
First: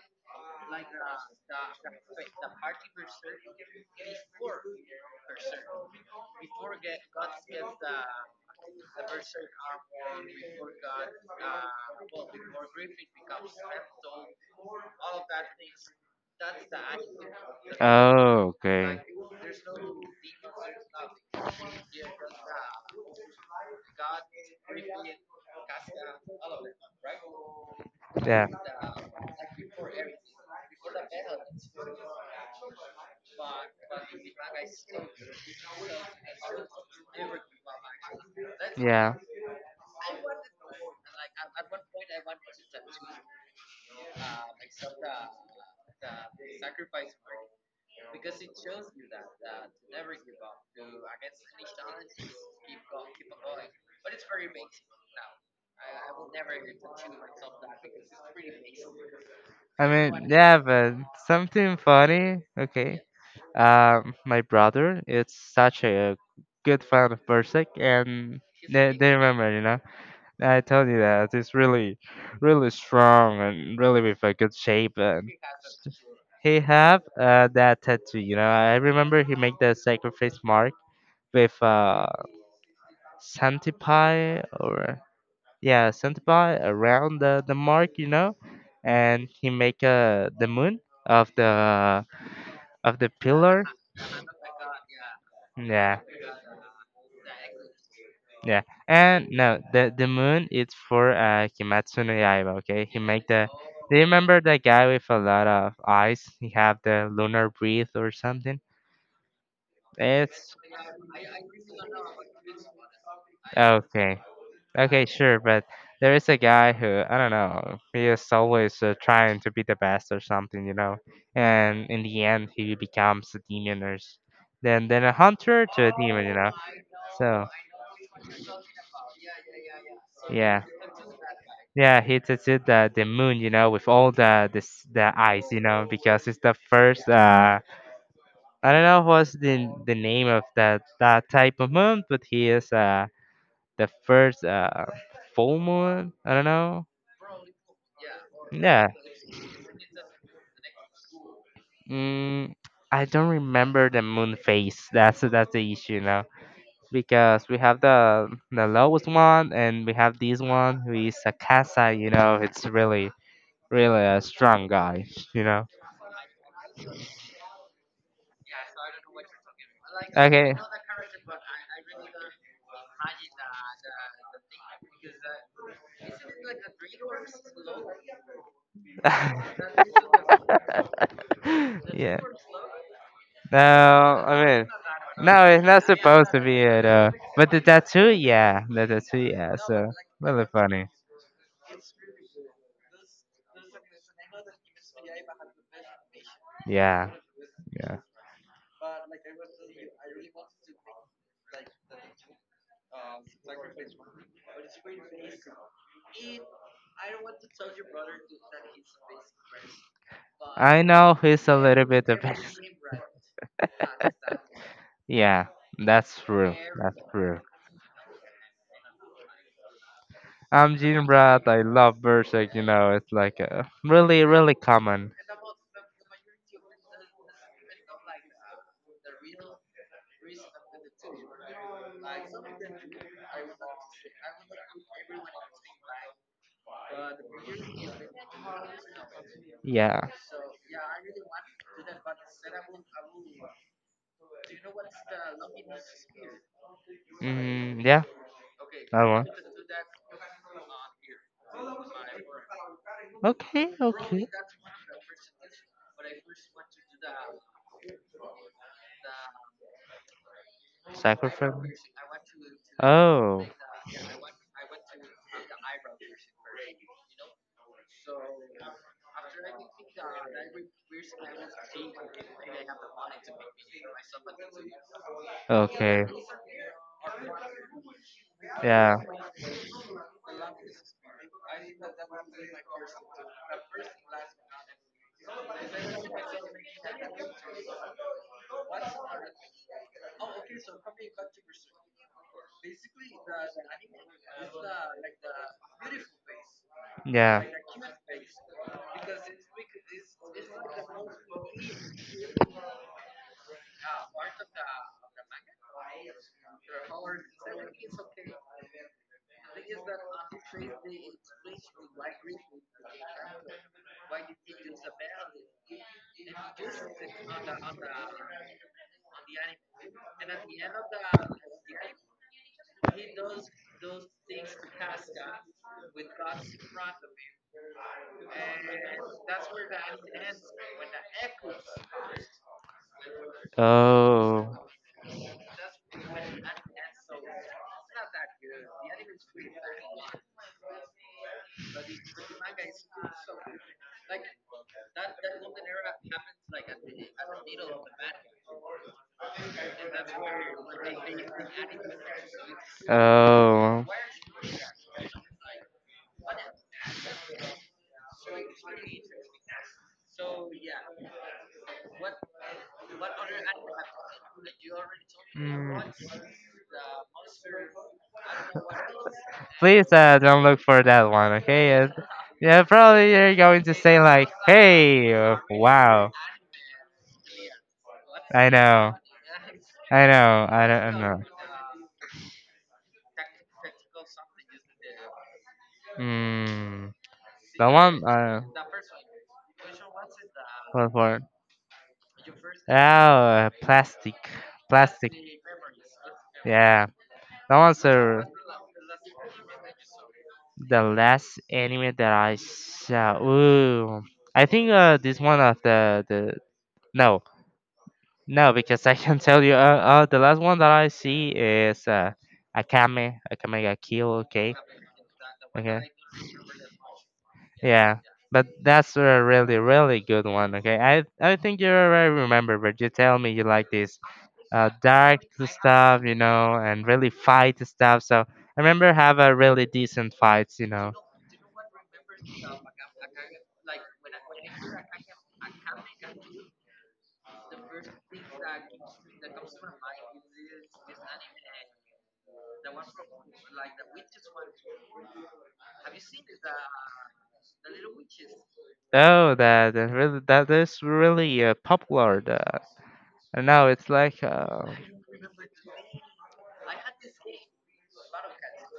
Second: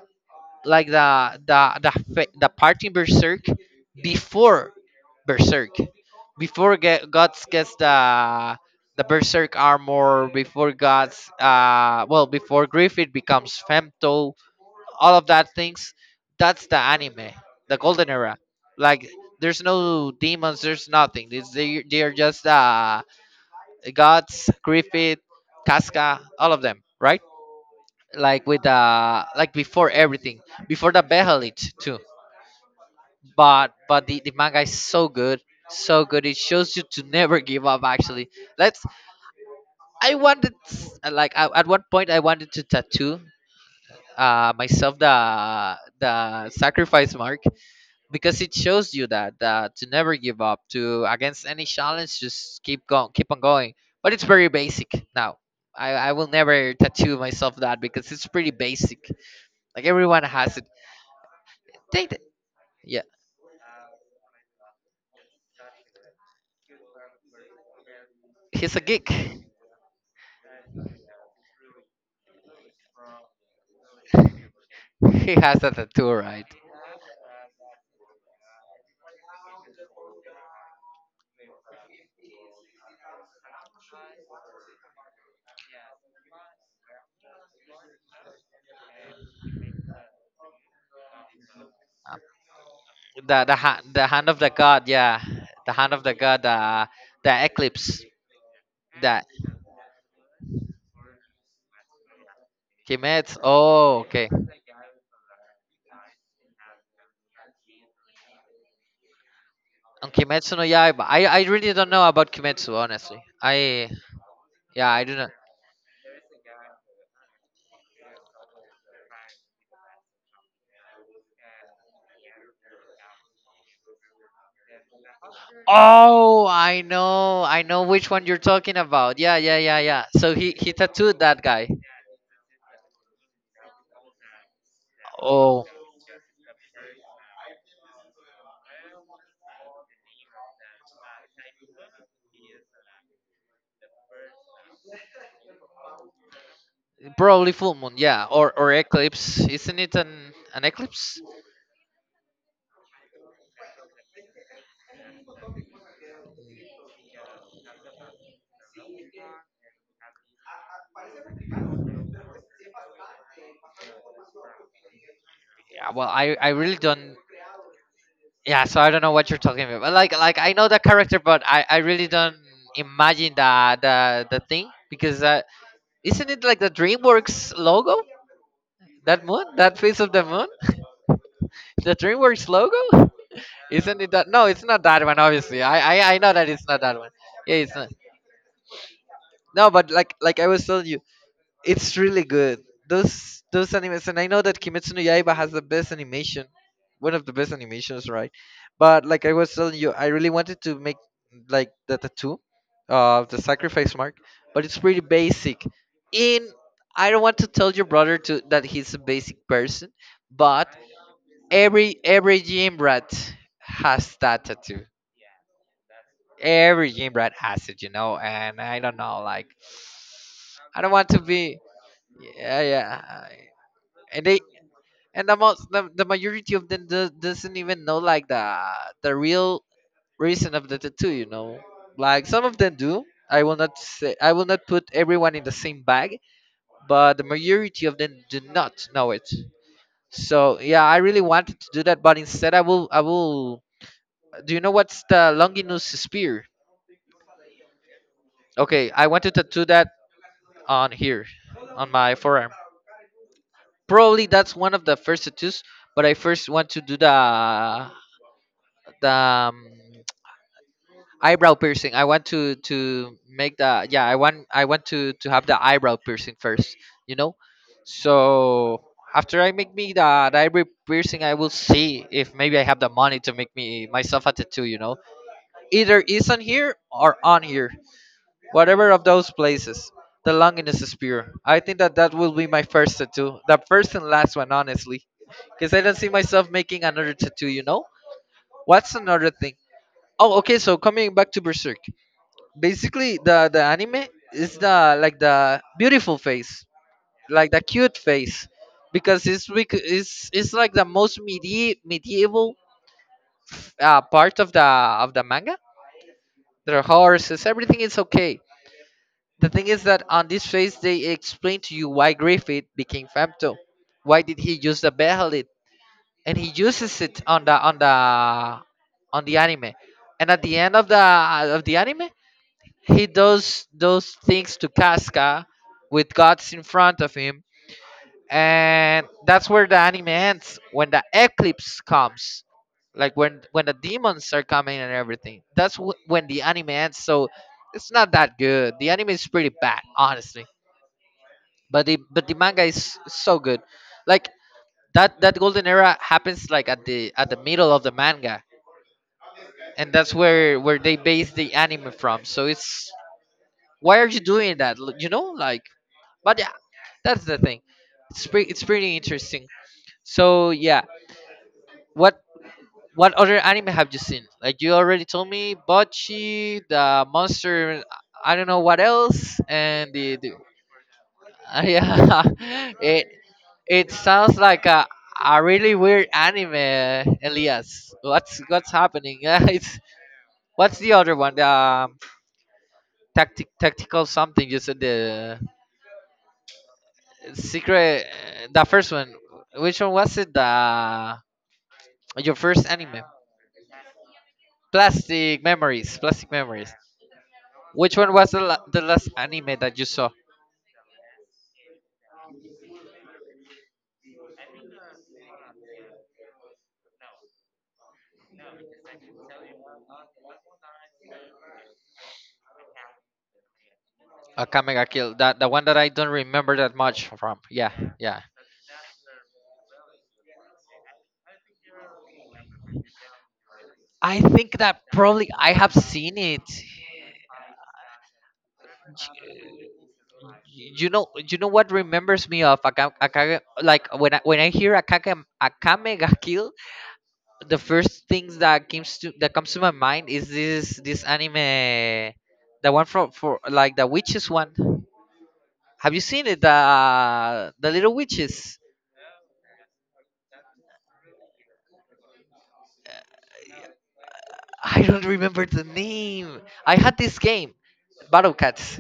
Speaker 1: like the part in before Berserk, before Guts gets the Berserk armor, before Guts, well, before Griffith becomes Femto, all of that things. That's the anime, the golden era.
Speaker 2: Oh, okay.
Speaker 1: Like there's no demons, there's nothing. It's, they are just Guts, Griffith, Casca, all of them, right?
Speaker 2: Yeah.
Speaker 1: Like with like before everything, before the Behelit too. But the manga is so good, so good. It shows you to never give up. Actually, let's.
Speaker 2: Yeah,
Speaker 1: I wanted like at one point I wanted to tattoo myself the sacrifice mark because it shows you that to never give up, to against any challenge, just keep going, keep on going, but it's very basic now. I will never tattoo myself that because it's pretty basic, like
Speaker 2: I
Speaker 1: everyone
Speaker 2: mean,
Speaker 1: has
Speaker 2: yeah,
Speaker 1: it.
Speaker 2: but something
Speaker 1: They- they-
Speaker 2: funny. Okay,
Speaker 1: yeah,
Speaker 2: my brother is such a good fan of Berserk, and
Speaker 1: he's a
Speaker 2: they
Speaker 1: geek.
Speaker 2: they
Speaker 1: He
Speaker 2: remember, you know. I told you that he's really, really strong and really with a good shape, and
Speaker 1: has a
Speaker 2: s-
Speaker 1: tattoo, right?
Speaker 2: he have that tattoo. You know, I remember he made the sacrifice mark with Santipai or yeah, santa around the mark, you know, and he make the moon of the
Speaker 1: Um,
Speaker 2: of the pillar,
Speaker 1: the hand of the god, yeah. The hand
Speaker 2: yeah,
Speaker 1: of the god, the eclipse,
Speaker 2: yeah.
Speaker 1: that.
Speaker 2: And no, the moon, it's for Kimetsu no Yaiba, okay, he make
Speaker 1: Kimetsu,
Speaker 2: the do
Speaker 1: oh,
Speaker 2: you
Speaker 1: okay.
Speaker 2: remember that guy with a lot of eyes, he have the lunar breath or something.
Speaker 1: On
Speaker 2: It's
Speaker 1: Kimetsu no Yaiba, I really don't know about Kimetsu, honestly. I, yeah,
Speaker 2: okay. Okay,
Speaker 1: I do not.
Speaker 2: sure, but there is a guy who I don't know. He is always trying to be the best or something, you know. And in the end, he becomes a demon or then a hunter to a demon, you
Speaker 1: Oh,
Speaker 2: know.
Speaker 1: I know.
Speaker 2: So
Speaker 1: I know which one you're talking about. Yeah, yeah, yeah, yeah. So he
Speaker 2: yeah,
Speaker 1: he tattooed that guy.
Speaker 2: yeah, he tattooed the moon, you know, with all the eyes, you
Speaker 1: Oh,
Speaker 2: know, because it's the first. I don't know what's the name of that type of moon, but he is the first full moon. I don't know.
Speaker 1: probably full moon. Yeah, or
Speaker 2: Yeah.
Speaker 1: eclipse. Isn't it an eclipse?
Speaker 2: Mm, I don't remember the moon phase. That's the issue now because we have the lowest one, and we have this one who is a Casa. You know, it's really really a strong guy. You know.
Speaker 1: Yeah. Well, I really don't. Yeah. So I don't know what you're talking about. But like
Speaker 2: Okay.
Speaker 1: I know the character, but I really don't imagine the the thing because isn't it like the DreamWorks logo? That moon, that face of the moon, the
Speaker 2: yeah.
Speaker 1: DreamWorks logo.
Speaker 2: No,
Speaker 1: Isn't it that?
Speaker 2: I
Speaker 1: No, it's
Speaker 2: mean,
Speaker 1: not that one.
Speaker 2: no,
Speaker 1: Obviously,
Speaker 2: it's not
Speaker 1: I
Speaker 2: supposed
Speaker 1: know
Speaker 2: to
Speaker 1: that
Speaker 2: be
Speaker 1: it's not
Speaker 2: at
Speaker 1: that one.
Speaker 2: but
Speaker 1: Yeah,
Speaker 2: the
Speaker 1: it's not.
Speaker 2: tattoo, yeah, the tattoo, yeah.
Speaker 1: No,
Speaker 2: So
Speaker 1: but like
Speaker 2: really
Speaker 1: I was telling
Speaker 2: funny.
Speaker 1: you, it's really good, those animes, and I know that Kimetsu no Yaiba has the best animation,
Speaker 2: Yeah,
Speaker 1: one of the best
Speaker 2: yeah.
Speaker 1: animations, right? But like I was telling you, I really wanted to make like the tattoo of the sacrifice mark, but it's pretty basic. In I don't want to tell your brother to that he's a basic person, but
Speaker 2: I know he's a little
Speaker 1: every
Speaker 2: bit the
Speaker 1: every
Speaker 2: best.
Speaker 1: gym rat has that tattoo,
Speaker 2: Yeah, that's true.
Speaker 1: every
Speaker 2: That's
Speaker 1: gym rat
Speaker 2: true.
Speaker 1: has it, you know. And I don't know, like
Speaker 2: I'm
Speaker 1: I don't
Speaker 2: Gene
Speaker 1: want to
Speaker 2: Brad.
Speaker 1: be,
Speaker 2: I love Berserk.
Speaker 1: yeah,
Speaker 2: You
Speaker 1: yeah.
Speaker 2: know, it's like
Speaker 1: And
Speaker 2: really,
Speaker 1: they
Speaker 2: really common.
Speaker 1: and the majority of them do, doesn't even know like the real reason of the tattoo, you know. Like some of them do. I will not say, I will not put everyone in the same bag, but the majority of them do not know it.
Speaker 2: Yeah.
Speaker 1: So yeah, I really wanted to do that, but instead I will. Do you know what's the Longinus spear?
Speaker 2: Mm, yeah.
Speaker 1: Okay,
Speaker 2: That
Speaker 1: I want
Speaker 2: one.
Speaker 1: to tattoo that on here, on my forearm.
Speaker 2: Okay.
Speaker 1: Probably
Speaker 2: Okay.
Speaker 1: that's one of the first tattoos, but I first want to do the the um, eyebrow
Speaker 2: Sacrifice.
Speaker 1: piercing. I want to
Speaker 2: Oh.
Speaker 1: make the, yeah. I want to have the eyebrow piercing first. You know, so after I make me the eyebrow piercing, I will see if maybe I have the money to make me myself a tattoo. You know, either
Speaker 2: Okay.
Speaker 1: is on here or on here, whatever
Speaker 2: Yeah.
Speaker 1: of those places. The loneliness is pure. I think that that will be my first tattoo, the first and last one, honestly. Because I don't see myself making another tattoo, you know? What's another thing? Oh, okay, so coming back to Berserk. Basically, the anime is the, like, the beautiful face.
Speaker 2: Yeah.
Speaker 1: Like, the cute face. Because it's, it's like the most medieval part of the manga. There are horses, everything is okay. The thing is that on this phase they explain to you why Griffith became Femto. Why did he use the Behelit? And he uses it on the anime. And at the end of the anime, he does those things to Casca with gods in front of him. And that's where the anime ends when the eclipse comes. Like when the demons are
Speaker 2: Oh.
Speaker 1: coming and everything. That's when the anime ends. So it's not that good. The anime is pretty bad, honestly, but the manga is so good, like that golden era happens like at the middle of the manga, and that's where they base the anime from. So it's,
Speaker 2: Oh.
Speaker 1: why are you doing that you know, like, but yeah, that's the thing. It's pretty, it's pretty interesting. So yeah, what what other anime have you seen? Like you already told me
Speaker 2: Mm,
Speaker 1: Bocchi the Monster. I don't know what else,
Speaker 2: please
Speaker 1: and the,
Speaker 2: uh,
Speaker 1: the.
Speaker 2: don't look for that one, okay?
Speaker 1: Yeah.
Speaker 2: Yeah,
Speaker 1: Eh,
Speaker 2: probably you're going to
Speaker 1: it
Speaker 2: say like,
Speaker 1: sounds like
Speaker 2: "Hey,
Speaker 1: a really weird
Speaker 2: wow."
Speaker 1: anime, Elias.
Speaker 2: I
Speaker 1: What's
Speaker 2: know,
Speaker 1: happening? It's,
Speaker 2: I know, I
Speaker 1: what's the
Speaker 2: don't
Speaker 1: other
Speaker 2: know.
Speaker 1: one? The tactic, tactical something. You said the
Speaker 2: Mm, the one,
Speaker 1: secret. The first one. Which one was it?
Speaker 2: what
Speaker 1: The
Speaker 2: for?
Speaker 1: your first
Speaker 2: Oh,
Speaker 1: anime?
Speaker 2: plastic, plastic.
Speaker 1: Plastic memories. Plastic memories.
Speaker 2: Yeah. That was
Speaker 1: Which one
Speaker 2: the
Speaker 1: was the, the last anime that you saw?
Speaker 2: the last anime that I saw. Ooh, I think this one of the no, no, because I can tell you the last one that I see is Akame ga Kill. Okay,
Speaker 1: Akame ga Kill. That the one that
Speaker 2: okay.
Speaker 1: I don't remember that much from. Yeah,
Speaker 2: Yeah,
Speaker 1: yeah.
Speaker 2: but that's a really, really good one. Okay, I think you already remember, but you tell me you like this
Speaker 1: I think that
Speaker 2: dark
Speaker 1: probably I have
Speaker 2: stuff, you
Speaker 1: seen it.
Speaker 2: know, and really fight stuff. So I remember have a really decent fights, you
Speaker 1: You
Speaker 2: know.
Speaker 1: know, you know what remembers me of Aka, Akage, like when I hear Akage, Akame ga Kill, the first things that comes to my mind is this anime, the one from for like the witches one. Have you seen it, the little witches?
Speaker 2: Oh, that is really popular. I know it's like
Speaker 1: I don't remember the name. I had this game, Battle Cats.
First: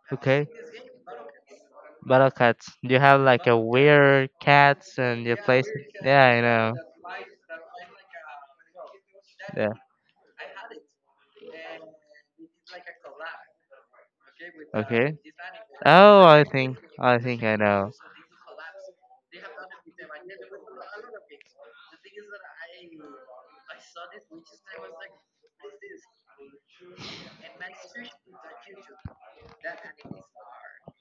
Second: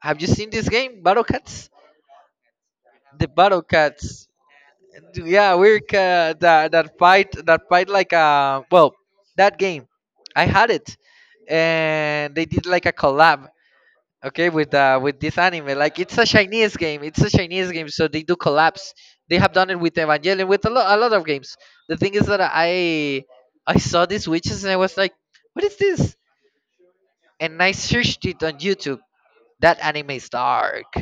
Speaker 1: Have you
Speaker 2: okay,
Speaker 1: seen this game, Battle Cats?
Speaker 2: battle cats. You have
Speaker 1: The
Speaker 2: like a
Speaker 1: Battle Cats.
Speaker 2: weird cats and you
Speaker 1: Yeah,
Speaker 2: place.
Speaker 1: we're
Speaker 2: Yeah, I
Speaker 1: that
Speaker 2: know.
Speaker 1: that fight, that fight, like, uh, well, that
Speaker 2: Yeah.
Speaker 1: game, I had it, and they did like a collab, okay,
Speaker 2: Okay.
Speaker 1: with this anime. Like, it's
Speaker 2: Oh,
Speaker 1: a Chinese game,
Speaker 2: I
Speaker 1: it's a
Speaker 2: think I
Speaker 1: Chinese game,
Speaker 2: know.
Speaker 1: so they do collabs. They have done it with Evangelion, with a, lot, a lot of games. The thing is that I saw these witches and I was like, what is this? And I searched it on YouTube. That anime is dark,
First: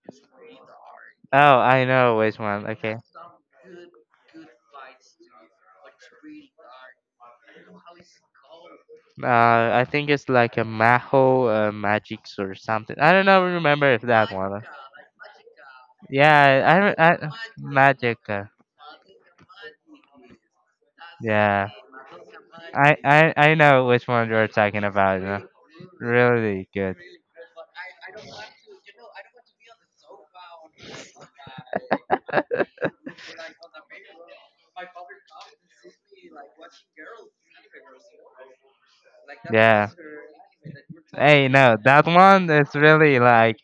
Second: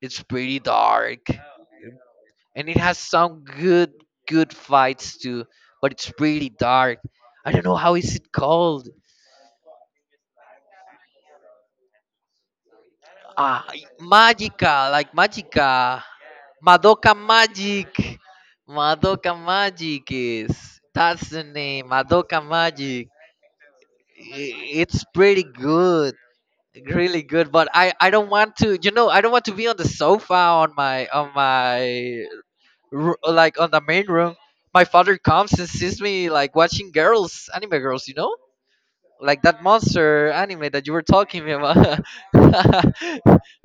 Speaker 1: it's pretty dark,
Speaker 2: Oh, I know which one.
Speaker 1: and it
Speaker 2: Okay.
Speaker 1: has some good, good fights too, but it's pretty dark. I don't know how is it called.
Speaker 2: I think it's like a Maho Magics or something. I don't know.
Speaker 1: Ah,
Speaker 2: Remember if that one.
Speaker 1: magica, like magica,
Speaker 2: Yeah, I, re-
Speaker 1: Madoka
Speaker 2: I
Speaker 1: magic,
Speaker 2: Magica.
Speaker 1: Madoka magic is, that's the
Speaker 2: Yeah,
Speaker 1: name, Madoka
Speaker 2: I,
Speaker 1: magic.
Speaker 2: I I know which one you're talking
Speaker 1: It's
Speaker 2: about. You
Speaker 1: pretty
Speaker 2: know.
Speaker 1: good,
Speaker 2: Really good.
Speaker 1: really good, but i don't want to, you know, I don't want to be on the sofa on like on the main room, my father comes and sees me like watching girls, anime girls, you know, like that
Speaker 2: Yeah.
Speaker 1: monster anime that you were
Speaker 2: Hey,
Speaker 1: talking
Speaker 2: no,
Speaker 1: about.
Speaker 2: that one is really like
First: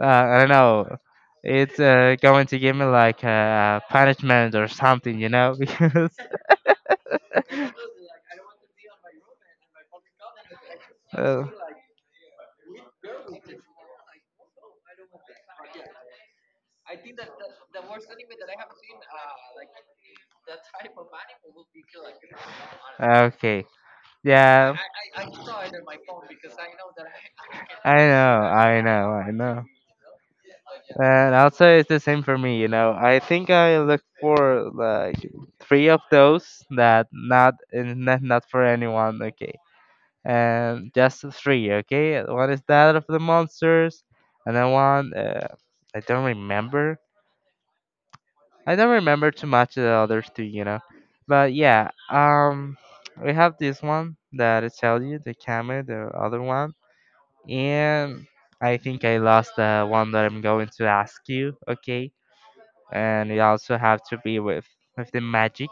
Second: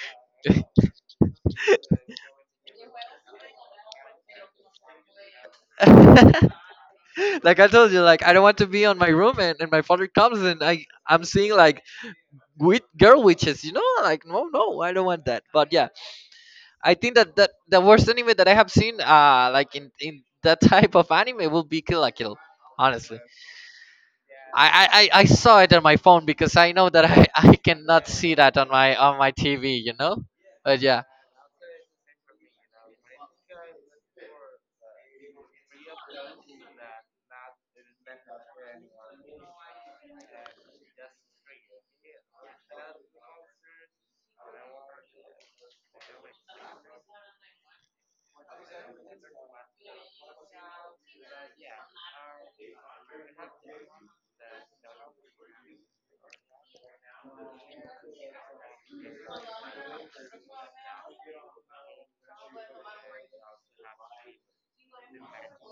Speaker 2: I don't know. It's going to give me like a punishment or something, you know, because
Speaker 1: Like I told you, like I don't want to be on my room, and my father comes and I'm seeing like with girl witches, you know, like no, no, I don't want that. But yeah, I think that that the worst anime that I have seen, like in that type of anime will be Kill la Kill, honestly.
Speaker 2: Okay. Yeah.
Speaker 1: I, I,
Speaker 2: I
Speaker 1: I saw it on my
Speaker 2: know,
Speaker 1: phone because I know that I, I
Speaker 2: I
Speaker 1: cannot see that on my
Speaker 2: know,
Speaker 1: on
Speaker 2: I
Speaker 1: my
Speaker 2: know.
Speaker 1: TV, you know? But yeah,
Speaker 2: And also, it's the same for me. You know, I think I look for like three of those that not not for anyone. Okay, and just three. Okay, one is that of the monsters, and then one I don't remember. I don't remember too much of the other two, you know. But yeah, we have this one that I tell you, the camera, the other one, and I think I lost the one that I'm going to ask you. Okay, and you also have to be with the magic.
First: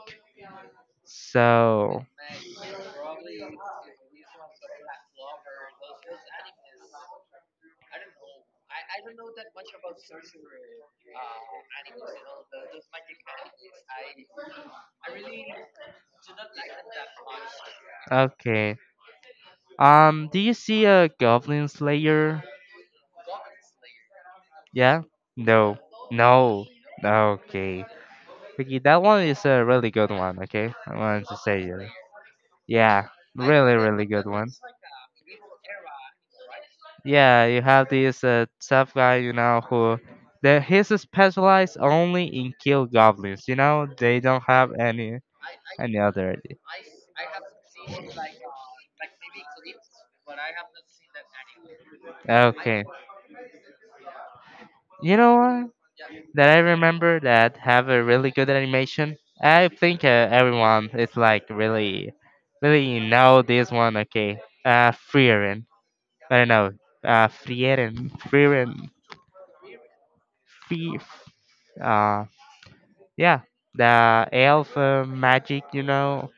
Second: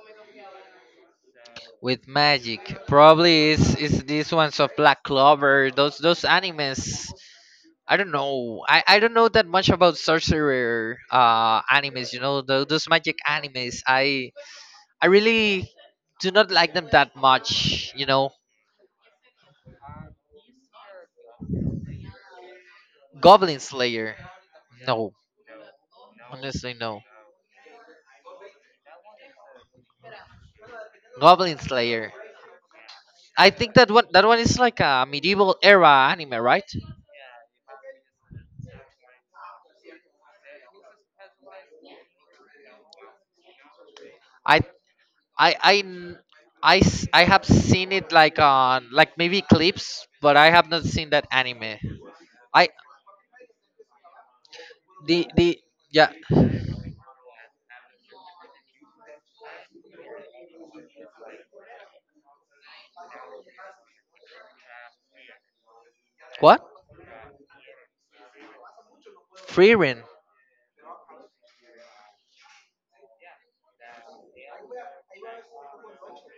Speaker 2: So
Speaker 1: with magic. Probably is these ones of Black Clover, those animes. I don't know. I don't know that much about sorcerer animes, you know, tho- those magic animes. I really do not like them that much, you know.
Speaker 2: okay, do you see a goblin slayer?
Speaker 1: Goblin Slayer.
Speaker 2: Yeah.
Speaker 1: No.
Speaker 2: No. No.
Speaker 1: Honestly no.
Speaker 2: Okay. Okay, that one is a really good one. Okay, I wanted to
Speaker 1: Goblin
Speaker 2: say you.
Speaker 1: Slayer.
Speaker 2: Yeah,
Speaker 1: I think
Speaker 2: really,
Speaker 1: that
Speaker 2: really
Speaker 1: one, that
Speaker 2: good
Speaker 1: one
Speaker 2: one.
Speaker 1: is like a medieval era anime, right?
Speaker 2: Yeah, you have this tough guy, you know, who that he's specialized only in kill goblins. You know, they don't
Speaker 1: I
Speaker 2: have
Speaker 1: I
Speaker 2: any
Speaker 1: n-
Speaker 2: other idea.
Speaker 1: I s- I have seen it like on like maybe clips, but I have not seen that anime. I
Speaker 2: Okay, you
Speaker 1: the
Speaker 2: know
Speaker 1: the
Speaker 2: what?
Speaker 1: yeah.
Speaker 2: That I remember that have a really good animation. I think everyone is like really, really know this one. Okay, Frieren. I don't
Speaker 1: What?
Speaker 2: know. Frieren,
Speaker 1: Frieren?
Speaker 2: Fri. Uh. Yeah, the elf magic, you know.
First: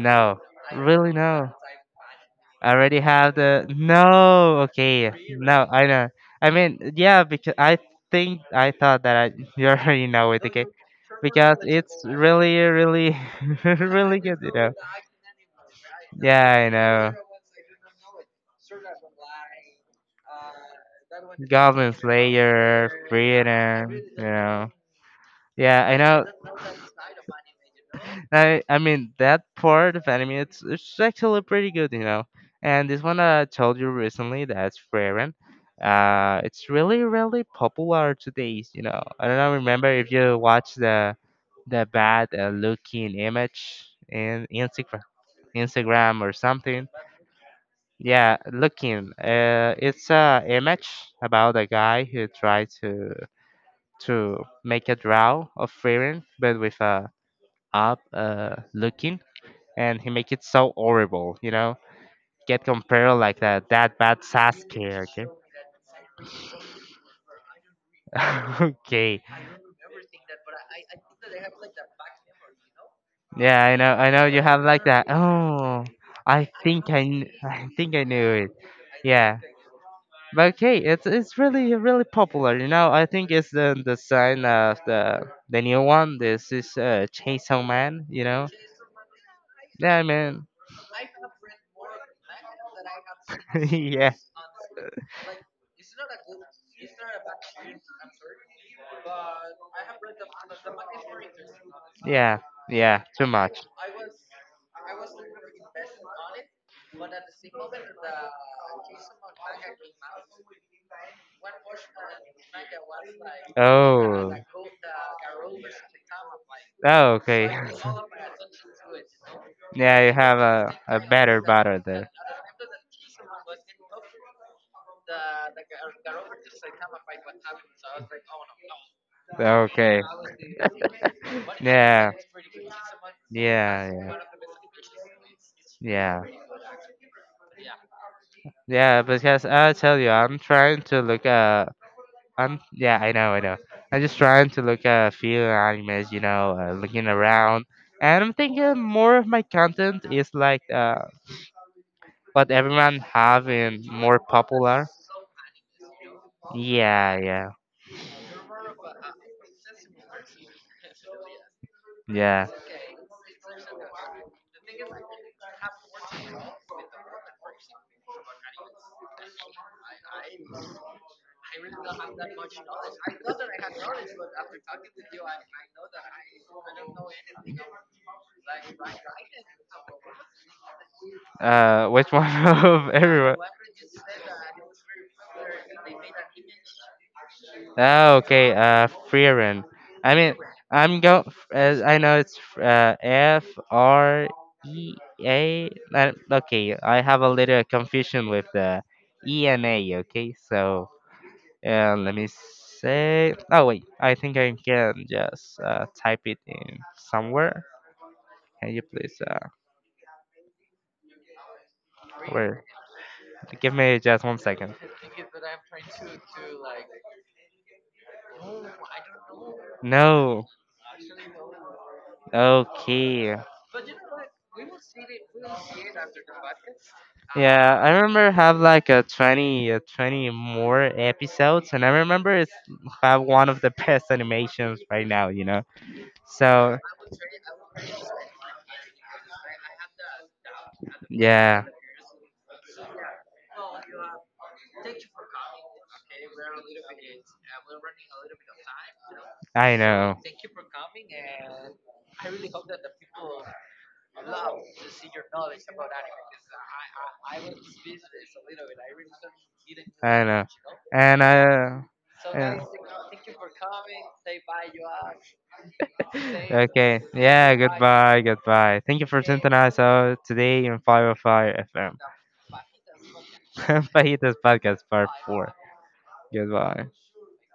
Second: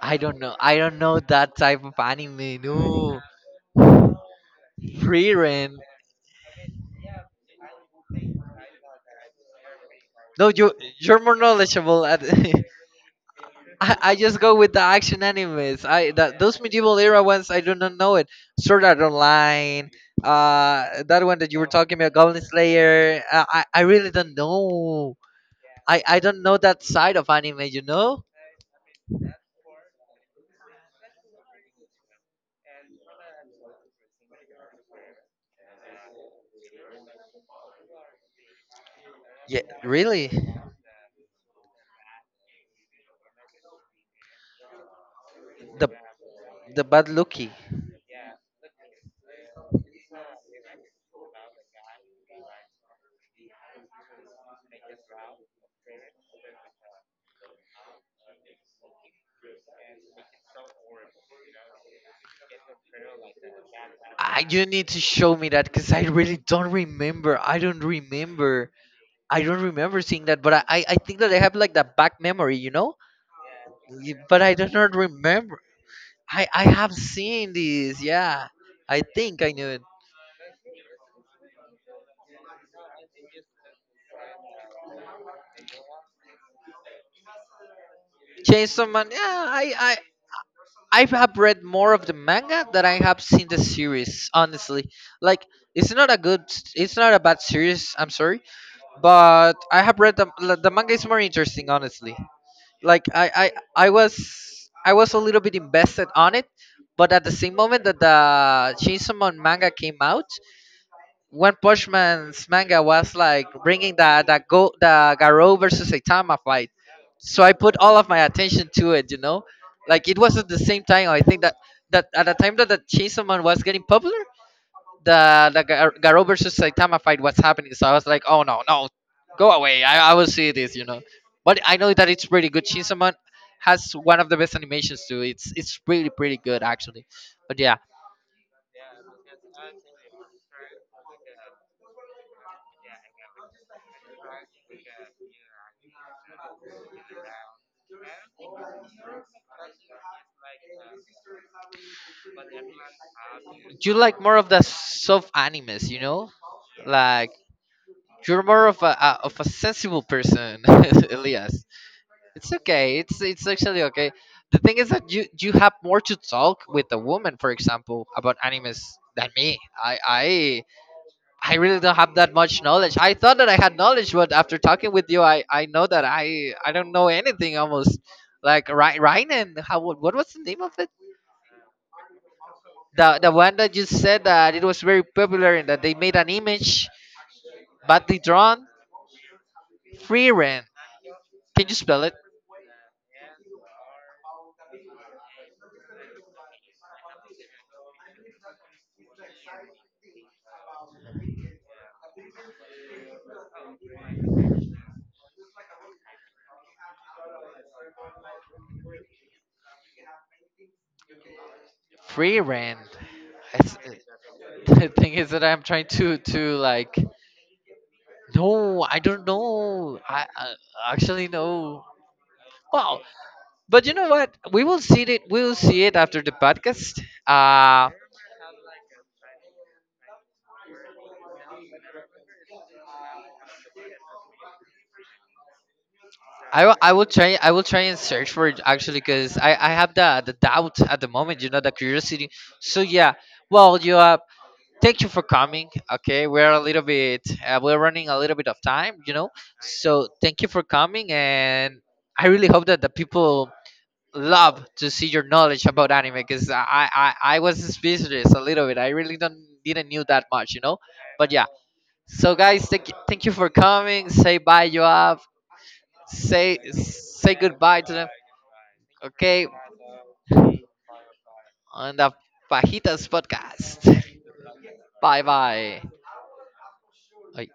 Speaker 1: I don't
Speaker 2: No,
Speaker 1: know. I don't
Speaker 2: really
Speaker 1: know
Speaker 2: no.
Speaker 1: that type of anime.
Speaker 2: I already
Speaker 1: No.
Speaker 2: have the no. Okay, no,
Speaker 1: Frieren.
Speaker 2: I know. I mean, yeah, because I think I thought that I you already know it.
Speaker 1: No,
Speaker 2: Okay,
Speaker 1: you you're more
Speaker 2: because it's
Speaker 1: knowledgeable at.
Speaker 2: really, really,
Speaker 1: I
Speaker 2: really
Speaker 1: just
Speaker 2: good, you
Speaker 1: go with
Speaker 2: know.
Speaker 1: the action animes. I that
Speaker 2: Yeah,
Speaker 1: those
Speaker 2: I
Speaker 1: medieval
Speaker 2: know.
Speaker 1: era ones I do not know it. Sword Art Online, that one that you were
Speaker 2: Goblin
Speaker 1: talking about, Goblin
Speaker 2: Slayer,
Speaker 1: Slayer. I
Speaker 2: Freedom,
Speaker 1: really
Speaker 2: you
Speaker 1: don't
Speaker 2: know.
Speaker 1: know.
Speaker 2: Yeah, I
Speaker 1: I
Speaker 2: know.
Speaker 1: don't know that side of anime. You know?
Speaker 2: I mean that part of anime it's actually pretty good, you know. And this one I told you recently, that's Frieren. It's really really popular today, you know. I don't know,
Speaker 1: Yeah,
Speaker 2: remember if
Speaker 1: really.
Speaker 2: you watch the bad looking image in
Speaker 1: The
Speaker 2: Instagram or
Speaker 1: the
Speaker 2: something.
Speaker 1: bad lucky.
Speaker 2: Yeah, looking. It's a image about a guy who tried to make a draw of Frieren, but with a up looking, and he make it so horrible, you know? Get compared like that bad
Speaker 1: I you need
Speaker 2: Sasuke,
Speaker 1: to
Speaker 2: okay?
Speaker 1: show me that because I really don't remember. I don't remember.
Speaker 2: Okay.
Speaker 1: I don't remember seeing that, but I, I think that I have like that back memory, you know.
Speaker 2: Yeah, I know. I know
Speaker 1: But
Speaker 2: you
Speaker 1: I
Speaker 2: have
Speaker 1: do
Speaker 2: like
Speaker 1: not
Speaker 2: that.
Speaker 1: remember.
Speaker 2: Oh, I
Speaker 1: I
Speaker 2: think
Speaker 1: have seen
Speaker 2: I think
Speaker 1: this.
Speaker 2: I knew
Speaker 1: Yeah,
Speaker 2: it.
Speaker 1: I
Speaker 2: Yeah.
Speaker 1: think I knew it.
Speaker 2: But okay, it's really really popular. You know, I think it's the sign of the new one. This is Chainsaw Man. You know.
Speaker 1: Chainsaw Man. Yeah, I I
Speaker 2: Yeah, man.
Speaker 1: I have read more of the manga than I have seen the
Speaker 2: yeah.
Speaker 1: series. Honestly, like it's not a good, it's not a bad series. I'm sorry, but I have read the, like, the manga is more interesting. Honestly,
Speaker 2: Yeah. Yeah.
Speaker 1: like
Speaker 2: Too
Speaker 1: I
Speaker 2: much.
Speaker 1: I was I was a little bit invested on it, but at the same moment that the Chainsaw Man manga came out, One Punch Man's manga was like bringing the
Speaker 2: Oh.
Speaker 1: the go the Garo versus Saitama fight,
Speaker 2: Oh,
Speaker 1: so
Speaker 2: okay.
Speaker 1: I put all of my attention to it. You know, like
Speaker 2: yeah, you
Speaker 1: it was
Speaker 2: have
Speaker 1: at the
Speaker 2: a,
Speaker 1: same
Speaker 2: a
Speaker 1: time. I
Speaker 2: better
Speaker 1: think that
Speaker 2: battle
Speaker 1: that
Speaker 2: there.
Speaker 1: at the time that the Chainsaw Man was getting popular, Garo versus Saitama fight was happening. So I was like, oh no, no, go away.
Speaker 2: Okay.
Speaker 1: I will see this. You know, but I know that
Speaker 2: yeah.
Speaker 1: it's pretty good. Chainsaw Man
Speaker 2: Yeah,
Speaker 1: has
Speaker 2: yeah.
Speaker 1: one of the best animations too. It's really
Speaker 2: Yeah.
Speaker 1: pretty good actually. But yeah,
Speaker 2: Yeah, because I'll tell you, I'm trying to look at yeah, I know, I know. I'm just trying to look at a few animes, you know, looking around, and I'm thinking more of my content is like what everyone have and
Speaker 1: you
Speaker 2: more
Speaker 1: like more of the
Speaker 2: popular.
Speaker 1: soft animes, you know?
Speaker 2: Yeah,
Speaker 1: Like
Speaker 2: yeah,
Speaker 1: you're more of a of a sensible person, Elias.
Speaker 2: yeah.
Speaker 1: It's okay. It's actually okay. The thing is that you have more to talk with a woman, for example, about animes than me. I really don't have that much knowledge. I thought that I had knowledge, but after talking with you, I know that I don't know anything almost. Like Ryan, how, what was the name of it?
Speaker 2: Which one of
Speaker 1: The
Speaker 2: everyone?
Speaker 1: one that you said that it was very popular and that they made an image, but they
Speaker 2: Oh, okay.
Speaker 1: drawn
Speaker 2: Freeran. I
Speaker 1: free
Speaker 2: mean,
Speaker 1: rent.
Speaker 2: I'm go.
Speaker 1: Can you
Speaker 2: I
Speaker 1: spell it?
Speaker 2: know it's FREA. Okay, I have a little confusion with the E and A. Okay, so let me say. Oh wait, I think I can just type it in somewhere. Can you please
Speaker 1: Free
Speaker 2: where?
Speaker 1: rent.
Speaker 2: Give
Speaker 1: It's-
Speaker 2: me just one second.
Speaker 1: the thing is that I'm trying to like, no, I don't know.
Speaker 2: No.
Speaker 1: I actually no. Wow.
Speaker 2: Okay.
Speaker 1: But you know what? We will see it. We will see it after the podcast.
Speaker 2: Yeah,
Speaker 1: Uh
Speaker 2: I remember have like a 20 more episodes, and I remember it's have one of the best animations right now, you know. So
Speaker 1: I will try, and search for it actually, because I have the doubt at the moment, you know,
Speaker 2: yeah,
Speaker 1: the curiosity. So yeah. Well, you thank you for coming. Okay, we're a little bit, we're running a little bit of time, you know.
Speaker 2: I
Speaker 1: So
Speaker 2: know.
Speaker 1: thank you for coming, and I really hope that the people love to see your knowledge about anime because I was speechless a little bit. I really don't didn't knew
Speaker 2: I
Speaker 1: that
Speaker 2: know,
Speaker 1: much, you know.
Speaker 2: and
Speaker 1: But yeah,
Speaker 2: I.
Speaker 1: so guys, thank you for coming. Say bye, Joab.
Speaker 2: Yeah.
Speaker 1: Say
Speaker 2: Okay.
Speaker 1: say
Speaker 2: Yeah,
Speaker 1: goodbye to them.
Speaker 2: goodbye, goodbye. Thank you for
Speaker 1: Okay,
Speaker 2: synthesizing us today on 505
Speaker 1: on
Speaker 2: FM.
Speaker 1: the Pajitas podcast.
Speaker 2: Fajitas Podcast Part
Speaker 1: Bye
Speaker 2: 4.
Speaker 1: bye.
Speaker 2: Goodbye.
Speaker 1: Ay.